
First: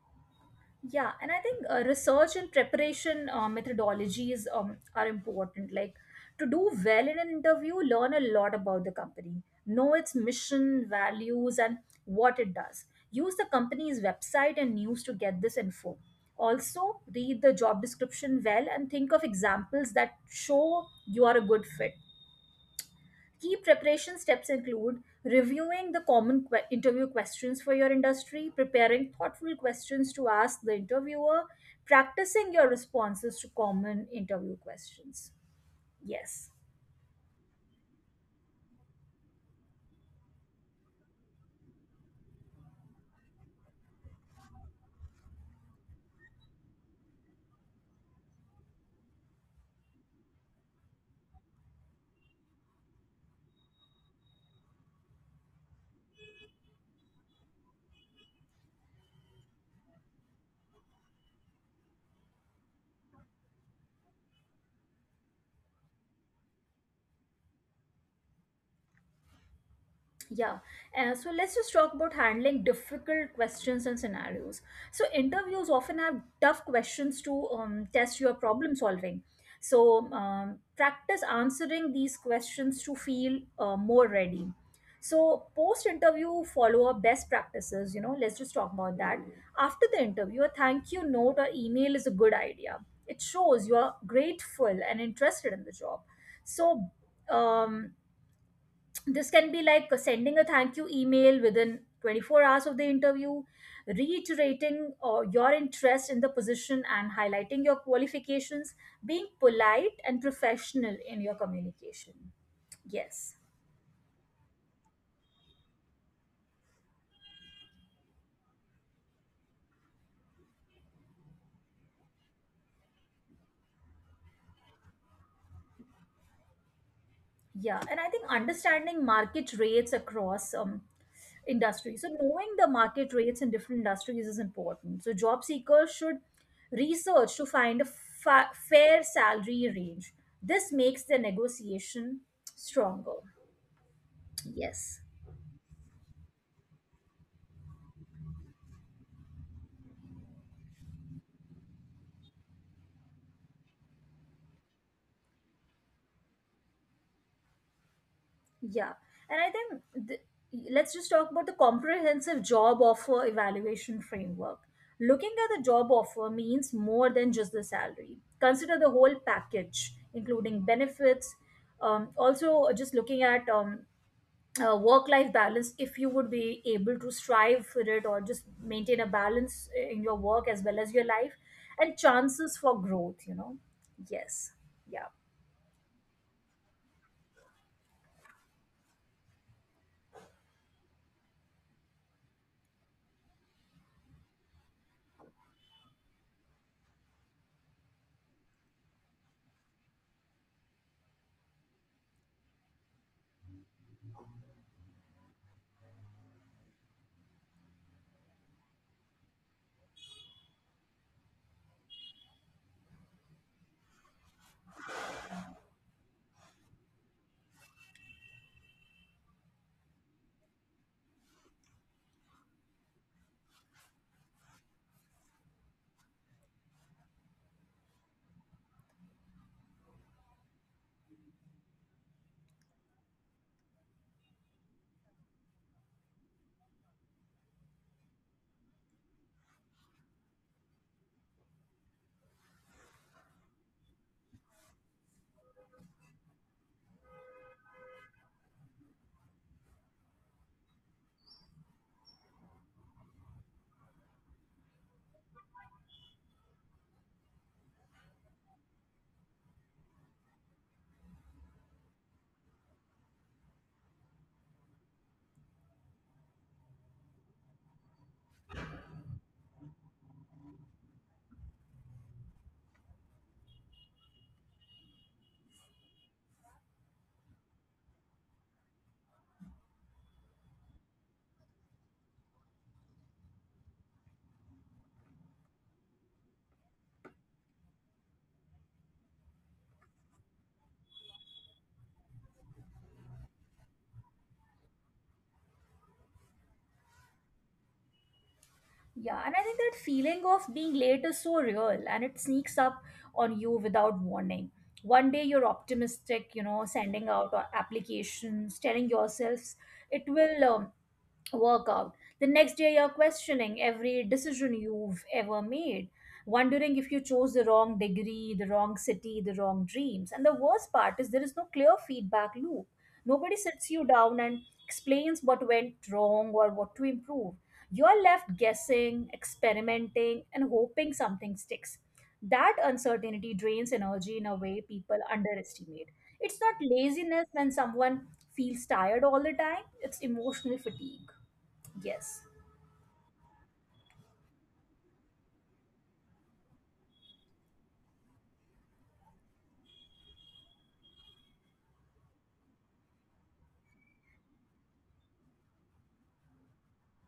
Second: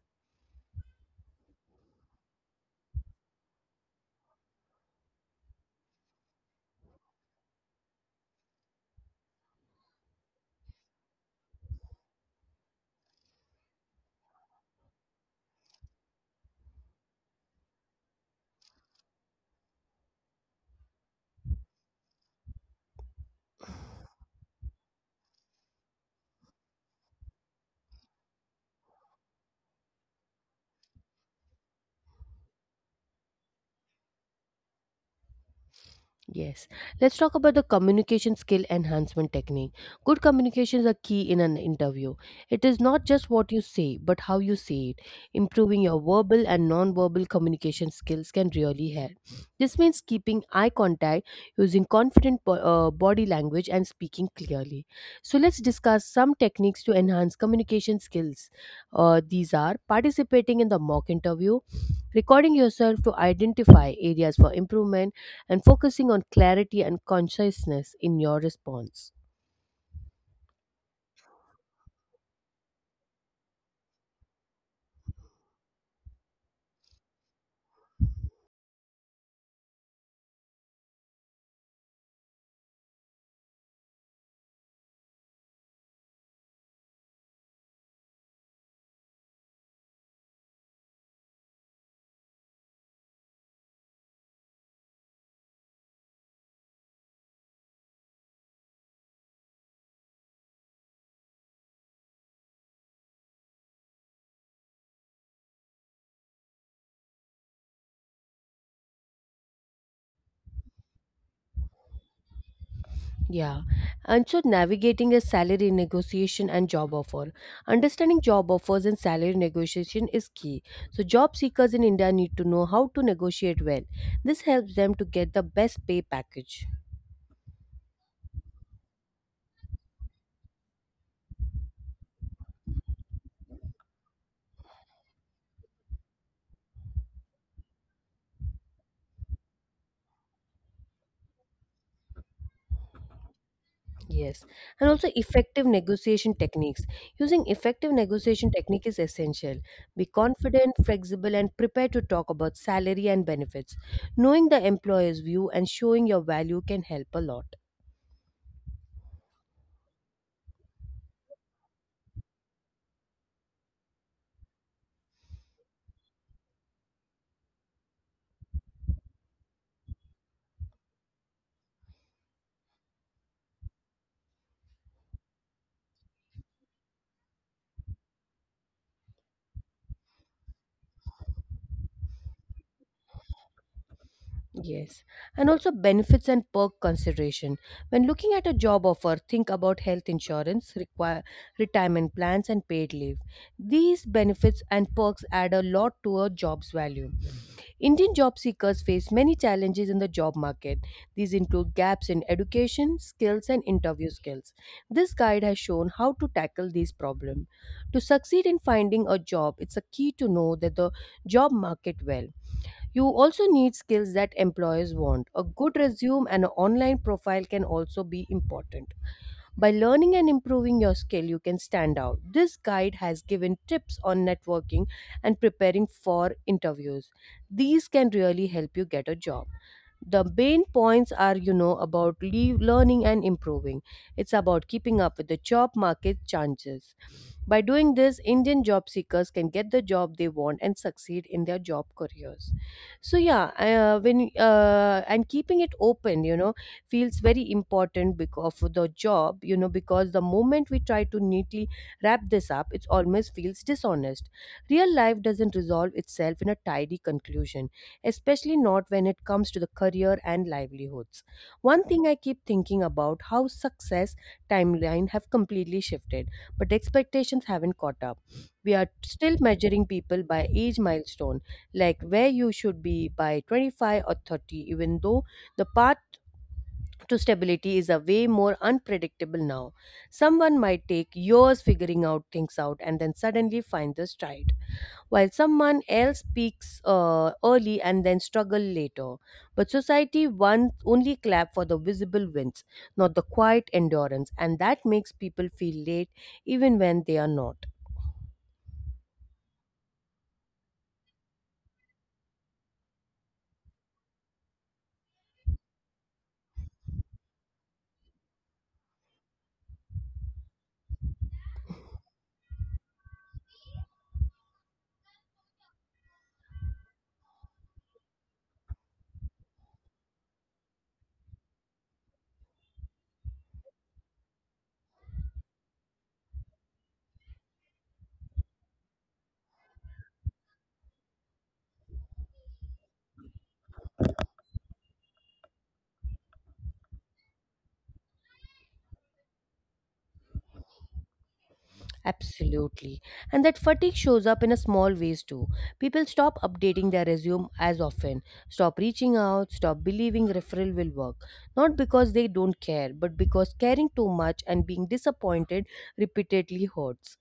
Yeah, and I think research and preparation methodologies are important. Like to do well in an interview, learn a lot about the company, know its mission, values, and what it does. Use the company's website and news to get this info. Also, read the job description well and think of examples that show you are a good fit. Key preparation steps include reviewing the common interview questions for your industry, preparing thoughtful questions to ask the interviewer, practicing your responses to common interview questions. Yes. Yes. Let's talk about the communication skill enhancement technique. Good communication is a key in an interview. It is not just what you say, but how you say it. Improving your verbal and non-verbal communication skills can really help. This means keeping eye contact, using confident body language, and speaking clearly. So, let's discuss some techniques to enhance communication skills. These are participating in the mock interview, recording yourself to identify areas for improvement and focusing on clarity and consciousness in your response. Yeah, and so let's just talk about handling difficult questions and scenarios. So interviews often have tough questions to test your problem solving. So practice answering these questions to feel more ready. So post interview follow up best practices. You know, let's just talk about that. After the interview, a thank you note or email is a good idea. It shows you are grateful and interested in the job. So um, this can be like sending a thank you email within 24 hours of the interview, reiterating or your interest in the position and highlighting your qualifications, being polite and professional in your communication. Yes. Yeah. And so navigating a salary negotiation and job offer. Understanding job offers and salary negotiation is key. So job seekers in India need to know how to negotiate well. This helps them to get the best pay package. Yeah, and I think understanding market rates across industries. So knowing the market rates in different industries is important. So job seekers should research to find a fair salary range. This makes the negotiation stronger. Yes, Yes. and also effective negotiation techniques. Using effective negotiation technique is essential. Be confident, flexible, and prepared to talk about salary and benefits. Knowing the employer's view and showing your value can help a lot. Yeah, and I think let's just talk about the comprehensive job offer evaluation framework. Looking at the job offer means more than just the salary. Consider the whole package, including benefits. Also, just looking at work-life balance, if you would be able to strive for it or just maintain a balance in your work as well as your life, and chances for growth. You know, yes, Yes, yeah. and also benefits and perk consideration. When looking at a job offer, think about health insurance, require retirement plans, and paid leave. These benefits and perks add a lot to a job's value. Indian job seekers face many challenges in the job market. These include gaps in education, skills, and interview skills. This guide has shown how to tackle these problems. To succeed in finding a job, it's a key to know that the job market well. You also need skills that employers want. A good resume and an online profile can also be important. By learning and improving your skill, you can stand out. This guide has given tips on networking and preparing for interviews. These can really help you get a job. The main points are about learning and improving. It's about keeping up with the job market changes. By doing this, indian job seekers can get the job they want and succeed in their job careers. So yeah, when and keeping it open feels very important because of the job, because the moment we try to neatly wrap this up, it almost feels dishonest. Real life doesn't resolve itself in a tidy conclusion, especially not when it comes to the career and livelihoods. One thing I keep thinking about: how success timeline have completely shifted, but expectations haven't caught up. We are still measuring people by age milestone, like where you should be by 25 or 30, even though the path to stability is a way more unpredictable now. Someone might take years figuring out things out and then suddenly find the stride, while someone else peaks early and then struggle later. But society wants only clap for the visible wins, not the quiet endurance, and that makes people feel late even when they are not. Yeah, and I think that feeling of being late is so real and it sneaks up on you without warning. One day you're optimistic, you know, sending out applications, telling yourselves it will workout. The next day, you're questioning every decision you've ever made, wondering if you chose the wrong degree, the wrong city, the wrong dreams. And the worst part is there is no clear feedback loop. Nobody sits you down and explains what went wrong or what to improve. You're left guessing, experimenting, and hoping something sticks. That uncertainty drains energy in a way people underestimate. It's not laziness when someone feels tired all the time, it's emotional fatigue. Yes, Absolutely. And that fatigue shows up in a small ways too. People stop updating their resume as often, stop reaching out, stop believing referral will work. Not because they don't care, but because caring too much and being disappointed repeatedly hurts.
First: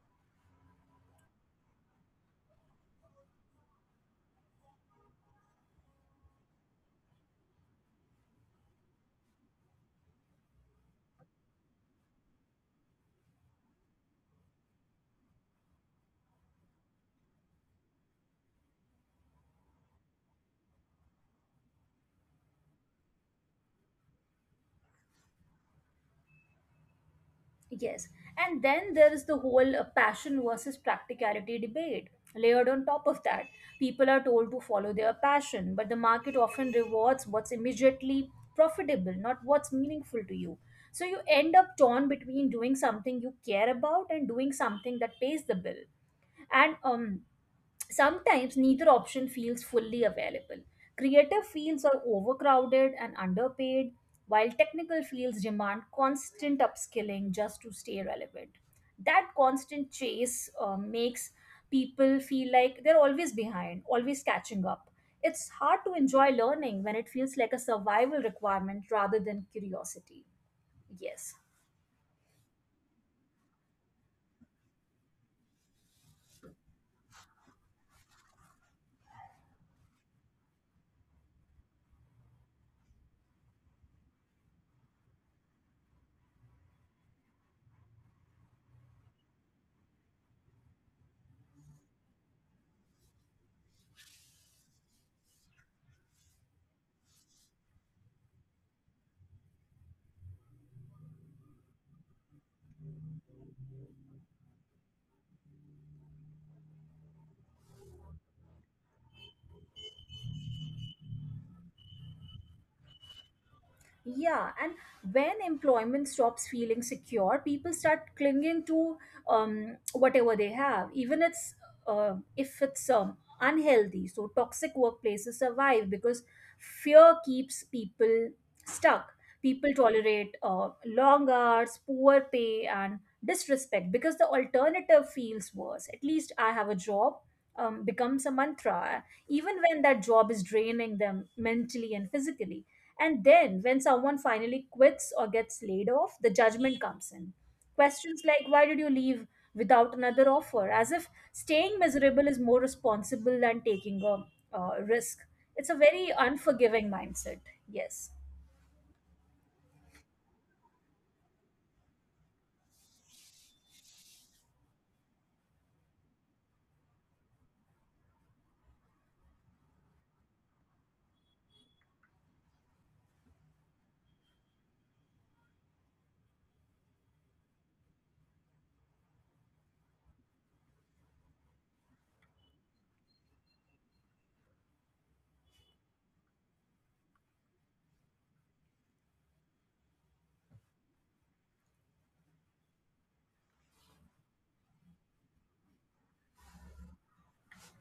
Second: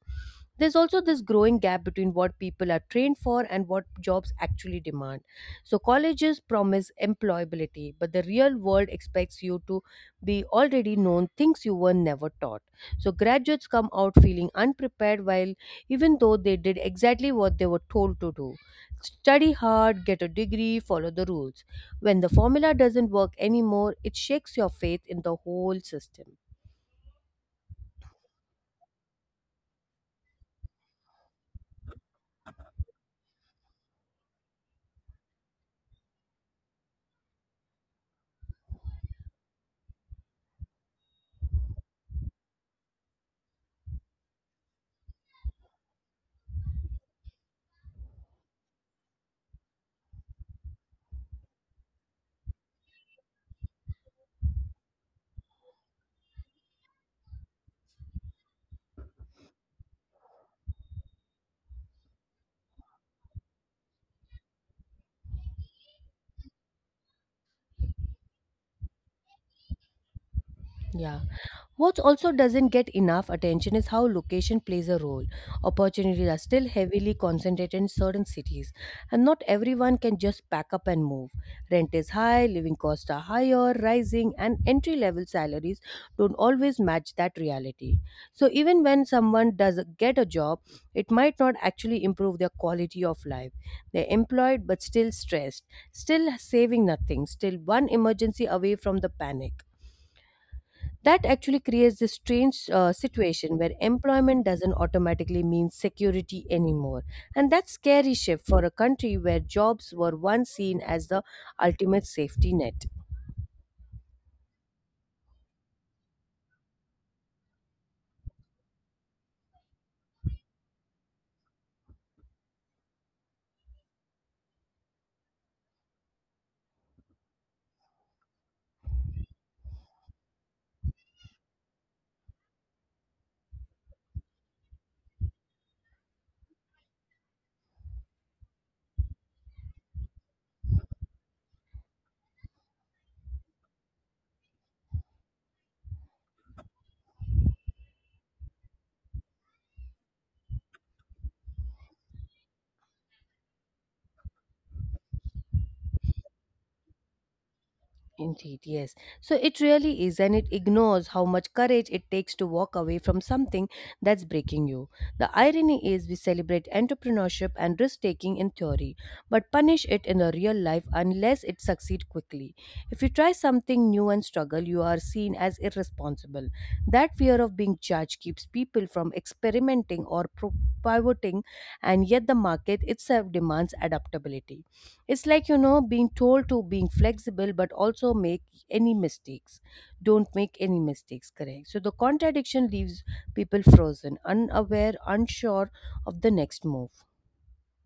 There's also this growing gap between what people are trained for and what jobs actually demand. So, colleges promise employability, but the real world expects you to be already known things you were never taught. So graduates come out feeling unprepared while even though they did exactly what they were told to do. Study hard, get a degree, follow the rules. When the formula doesn't work anymore, it shakes your faith in the whole system. yes. And then there is the whole passion versus practicality debate. Layered on top of that, people are told to follow their passion, but the market often rewards what's immediately profitable, not what's meaningful to you. So you end up torn between doing something you care about and doing something that pays the bill. And Sometimes neither option feels fully available. Creative fields are overcrowded and underpaid, while technical fields demand constant upskilling just to stay relevant. That constant chase makes people feel like they're always behind, always catching up. It's hard to enjoy learning when it feels like a survival requirement rather than curiosity. Yeah. Yes. What also doesn't get enough attention is how location plays a role. Opportunities are still heavily concentrated in certain cities, and not everyone can just pack up and move. Rent is high, living costs are higher, rising, and entry level salaries don't always match that reality. So, even when someone does get a job, it might not actually improve their quality of life. They're employed but still stressed, still saving nothing, still one emergency away from the panic. That actually creates this strange situation where employment doesn't automatically mean security anymore. And that's scary shift for a country where jobs were once seen as the ultimate safety net. Yeah, and when employment stops feeling secure, people start clinging to whatever they have, even it's if it's unhealthy. So toxic workplaces survive because fear keeps people stuck. People tolerate long hours, poor pay, and disrespect because the alternative feels worse. At least I have a job becomes a mantra, even when that job is draining them mentally and physically. And then, when someone finally quits or gets laid off, the judgment comes in. Questions like, why did you leave without another offer? As if staying miserable is more responsible than taking a risk. It's a very unforgiving mindset. Yes. Indeed, yes. So it really is, and it ignores how much courage it takes to walk away from something that's breaking you. The irony is, we celebrate entrepreneurship and risk taking in theory, but punish it in the real life unless it succeeds quickly. If you try something new and struggle, you are seen as irresponsible. That fear of being judged keeps people from experimenting or pivoting, and yet the market itself demands adaptability. It's like, you know, being told to being flexible, but also make any mistakes. Don't make any mistakes, correct? So the contradiction leaves people frozen, unaware, unsure of the next move.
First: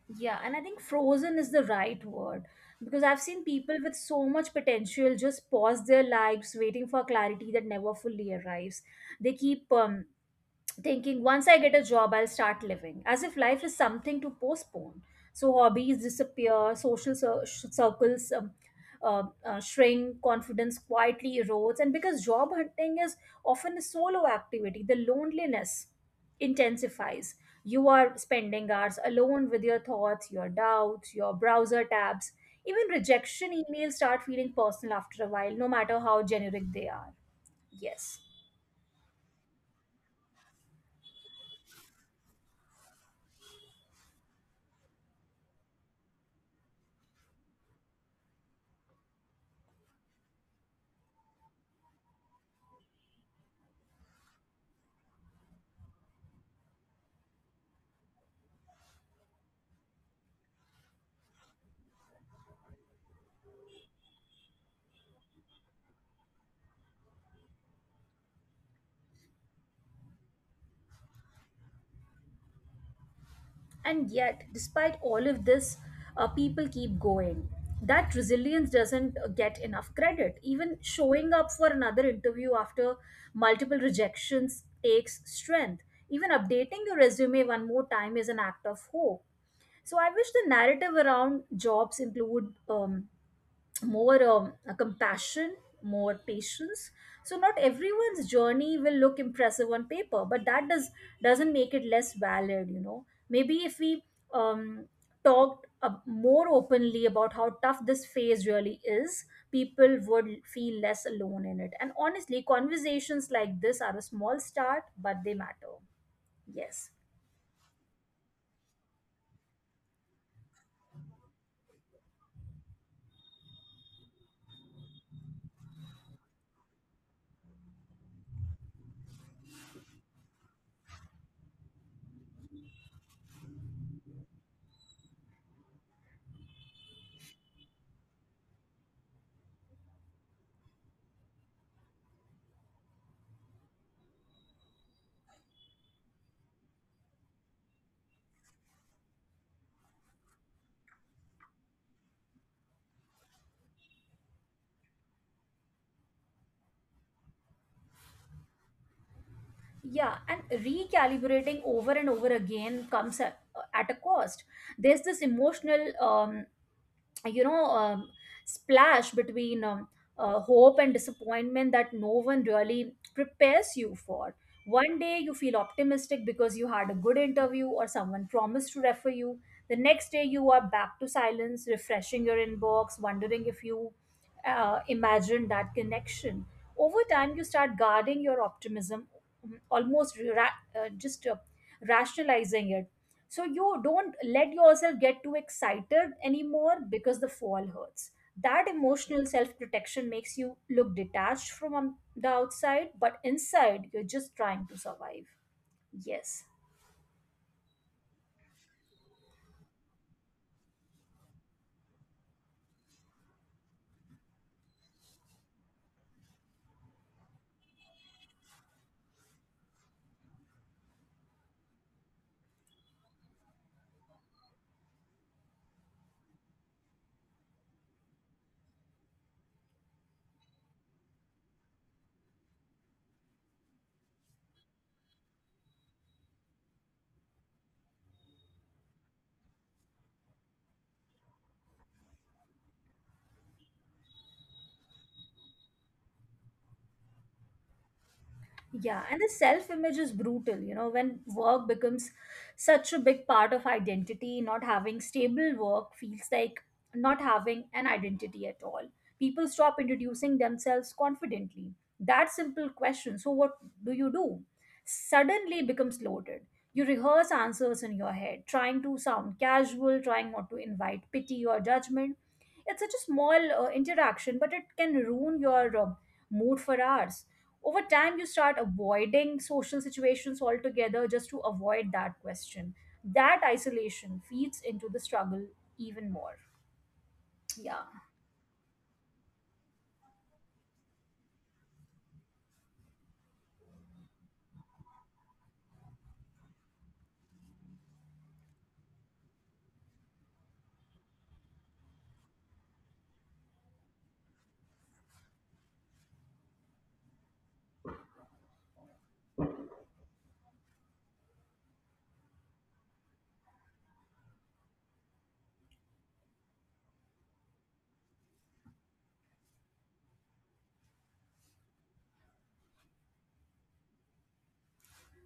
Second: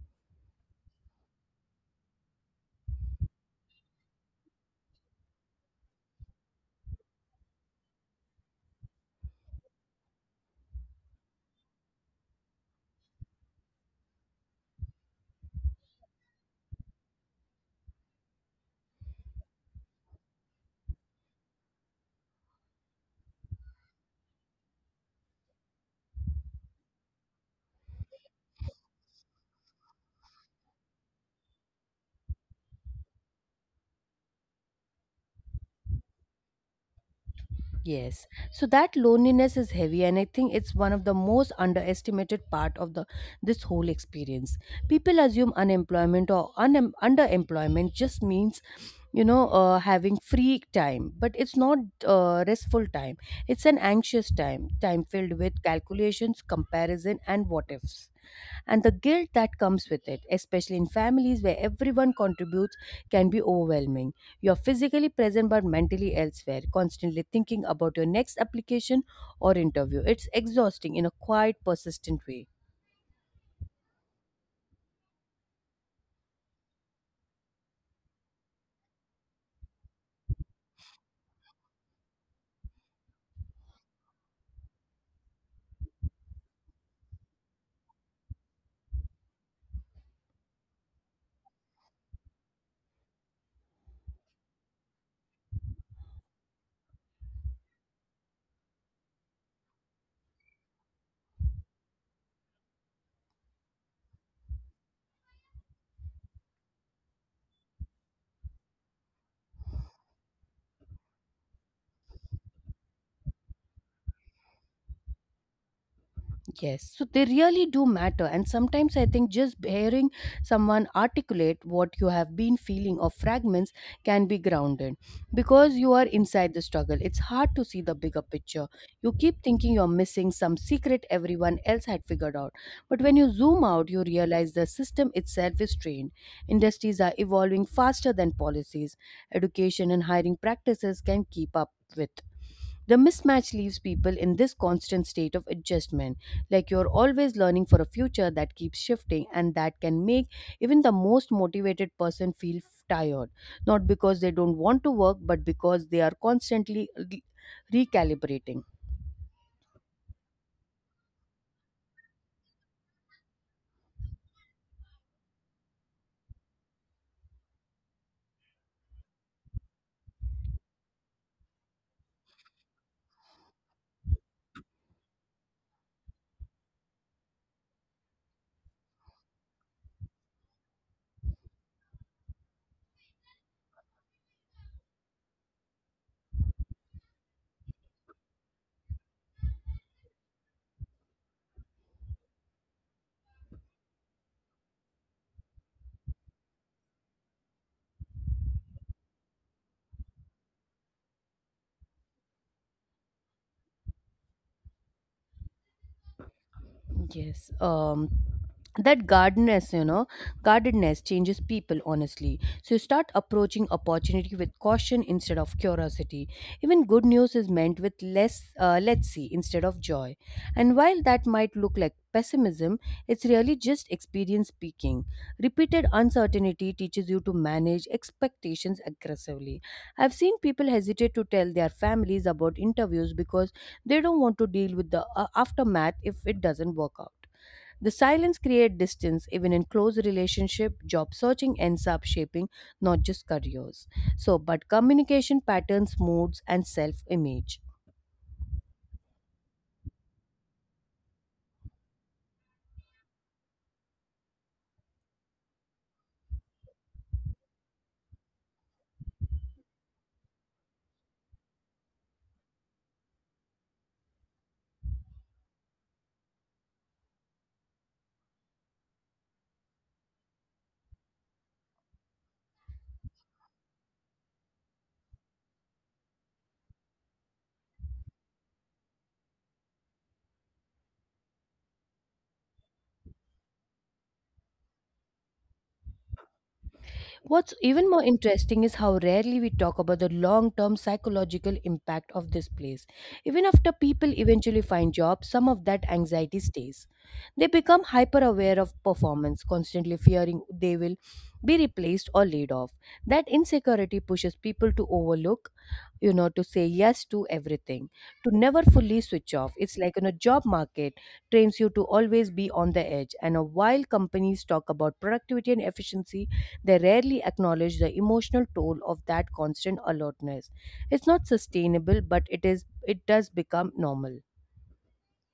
Yeah, and I think frozen is the right word because I've seen people with so much potential just pause their lives waiting for clarity that never fully arrives. They keep thinking once I get a job, I'll start living, as if life is something to postpone. So hobbies disappear, social circles shrink, confidence quietly erodes, and because job hunting is often a solo activity, the loneliness intensifies. You are spending hours alone with your thoughts, your doubts, your browser tabs. Even rejection emails start feeling personal after a while, no matter how generic they are. Yes. Yes. So that loneliness is heavy and I think it's one of the most underestimated part of the this whole experience. People assume unemployment or underemployment just means, having free time, but it's not restful time. It's an anxious time filled with calculations, comparison and what ifs, and the guilt that comes with it, especially in families where everyone contributes, can be overwhelming. You're physically present but mentally elsewhere, constantly thinking about your next application or interview. It's exhausting in a quiet, persistent way. And yet, despite all of this, people keep going. That resilience doesn't get enough credit. Even showing up for another interview after multiple rejections takes strength. Even updating your resume one more time is an act of hope. So I wish the narrative around jobs include more compassion, more patience. So not everyone's journey will look impressive on paper, but that doesn't make it less valid. You know, maybe if we um, talked more openly about how tough this phase really is, people would feel less alone in it. And honestly, conversations like this are a small start, but they matter. Yes. Yes, so they really do matter. And sometimes I think just hearing someone articulate what you have been feeling or fragments can be grounded, because you are inside the struggle. It's hard to see the bigger picture. You keep thinking you're missing some secret everyone else had figured out. But when you zoom out, you realize the system itself is strained. Industries are evolving faster than policies. Education and hiring practices can keep up with. The mismatch leaves people in this constant state of adjustment, like you're always learning for a future that keeps shifting, and that can make even the most motivated person feel tired, not because they don't want to work, but because they are constantly recalibrating. Yeah, and recalibrating over and over again comes at a cost. There's this emotional you know um, splash between hope and disappointment that no one really prepares you for. One day you feel optimistic because you had a good interview or someone promised to refer you. The next day you are back to silence, refreshing your inbox, wondering if you imagine that connection. Over time you start guarding your optimism, mm, almost ra- just rationalizing it, so you don't let yourself get too excited anymore because the fall hurts. That emotional self protection makes you look detached from the outside, but inside you're just trying to survive. Yes. Yes. That guardedness, you know, guardedness changes people, honestly. So you start approaching opportunity with caution instead of curiosity. Even good news is meant with less, let's see, instead of joy. And while that might look like pessimism, it's really just experience speaking. Repeated uncertainty teaches you to manage expectations aggressively. I've seen people hesitate to tell their families about interviews because they don't want to deal with the aftermath if it doesn't work out. The silence creates distance even in close relationship, job searching ends up shaping not just careers. So but communication patterns, moods and self-image. Yeah, and the self image is brutal, you know, when work becomes such a big part of identity, not having stable work feels like not having an identity at all. People stop introducing themselves confidently. That simple question, so what do you do? Suddenly becomes loaded. You rehearse answers in your head, trying to sound casual, trying not to invite pity or judgment. It's such a small interaction, but it can ruin your mood for hours. Over time you start avoiding social situations altogether just to avoid that question. That isolation feeds into the struggle even more. What's even Yeah. more interesting is how rarely we talk about the long term psychological impact of this place. Even after people eventually find jobs, some of that anxiety stays. They become hyper aware of performance, constantly fearing they will be replaced or laid off. That insecurity pushes people to overlook, you know, to say yes to everything, to never fully switch off. It's like in a job market trains you to always be on the edge. And while companies talk about productivity and efficiency, they rarely acknowledge the emotional toll of that constant alertness. It's not sustainable, but it does become normal.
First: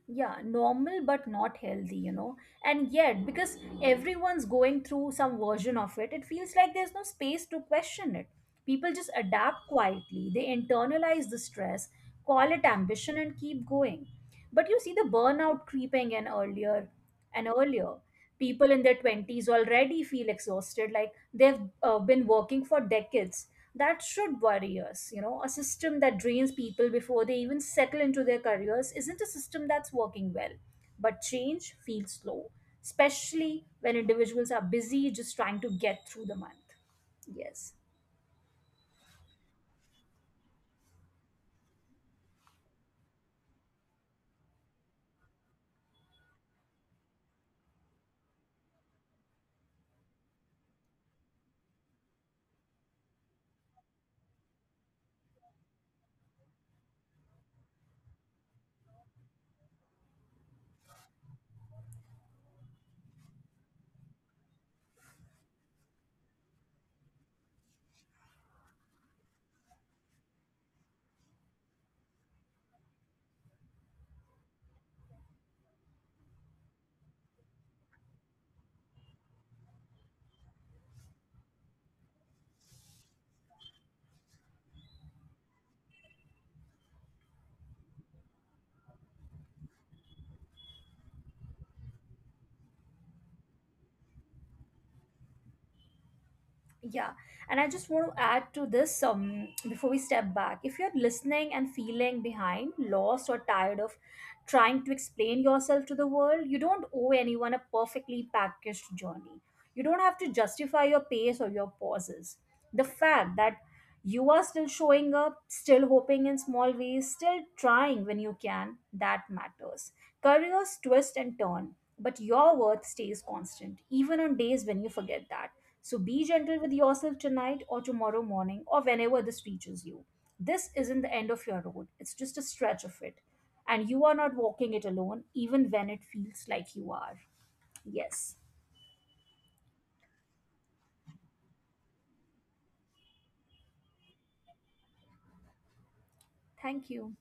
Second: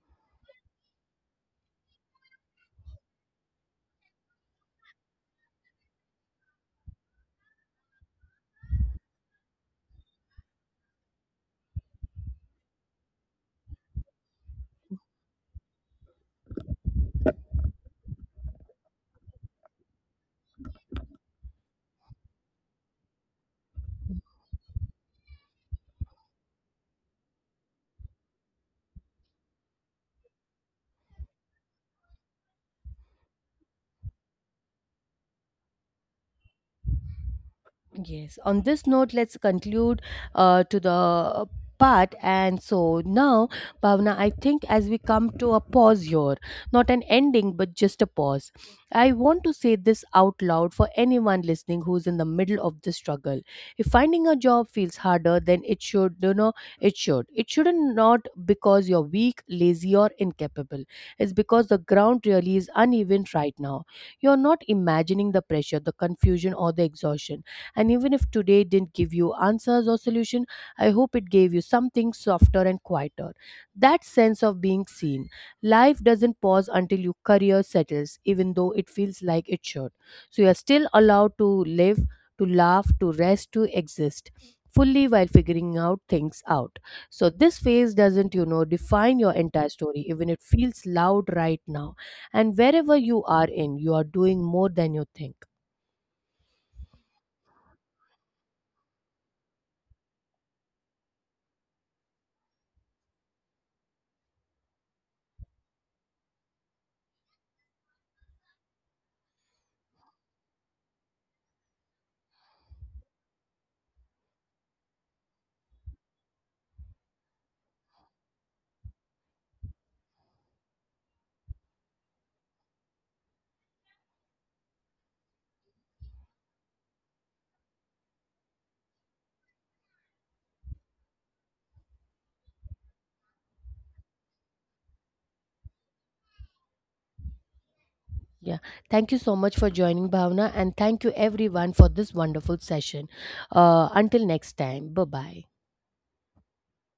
Yeah, normal but not healthy, you know. And yet because everyone's going through some version of it, it feels like there's no space to question it. People just adapt quietly, they internalize the stress, call it ambition and keep going. But you see the burnout creeping in earlier and earlier. People in their 20s already feel exhausted, like they've been working for decades. That should worry us. You know, a system that drains people before they even settle into their careers isn't a system that's working well. But change feels slow, especially when individuals are busy just trying to get through the month. Yes. Yes, on this note, let's conclude to the part. And so now, Bhavna, I think as we come to a pause here, not an ending, but just a pause, I want to say this out loud for anyone listening who's in the middle of the struggle. If finding a job feels harder than it should, you know, It shouldn't, not because you're weak, lazy, or incapable. It's because the ground really is uneven right now. You're not imagining the pressure, the confusion, or the exhaustion, and even if today didn't give you answers or solution, I hope it gave you something softer and quieter. That sense of being seen. Life doesn't pause until your career settles, even though it feels like it should. So you are still allowed to live, to laugh, to rest, to exist fully while figuring out things out. So this phase doesn't, you know, define your entire story, even it feels loud right now. And wherever you are in, you are doing more than you think. Yeah, and I just want to add to this before we step back. If you're listening and feeling behind, lost, or tired of trying to explain yourself to the world, you don't owe anyone a perfectly packaged journey. You don't have to justify your pace or your pauses. The fact that you are still showing up, still hoping in small ways, still trying when you can, that matters. Careers twist and turn, but your worth stays constant, even on days when you forget that. So be gentle with yourself tonight or tomorrow morning or whenever this reaches you. This isn't the end of your road, it's just a stretch of it. And you are not walking it alone, even when it feels like you are. Yes. Yeah, thank you so much for joining, Bhavna, and thank you everyone for this wonderful session. Until next time, bye bye. Thank you.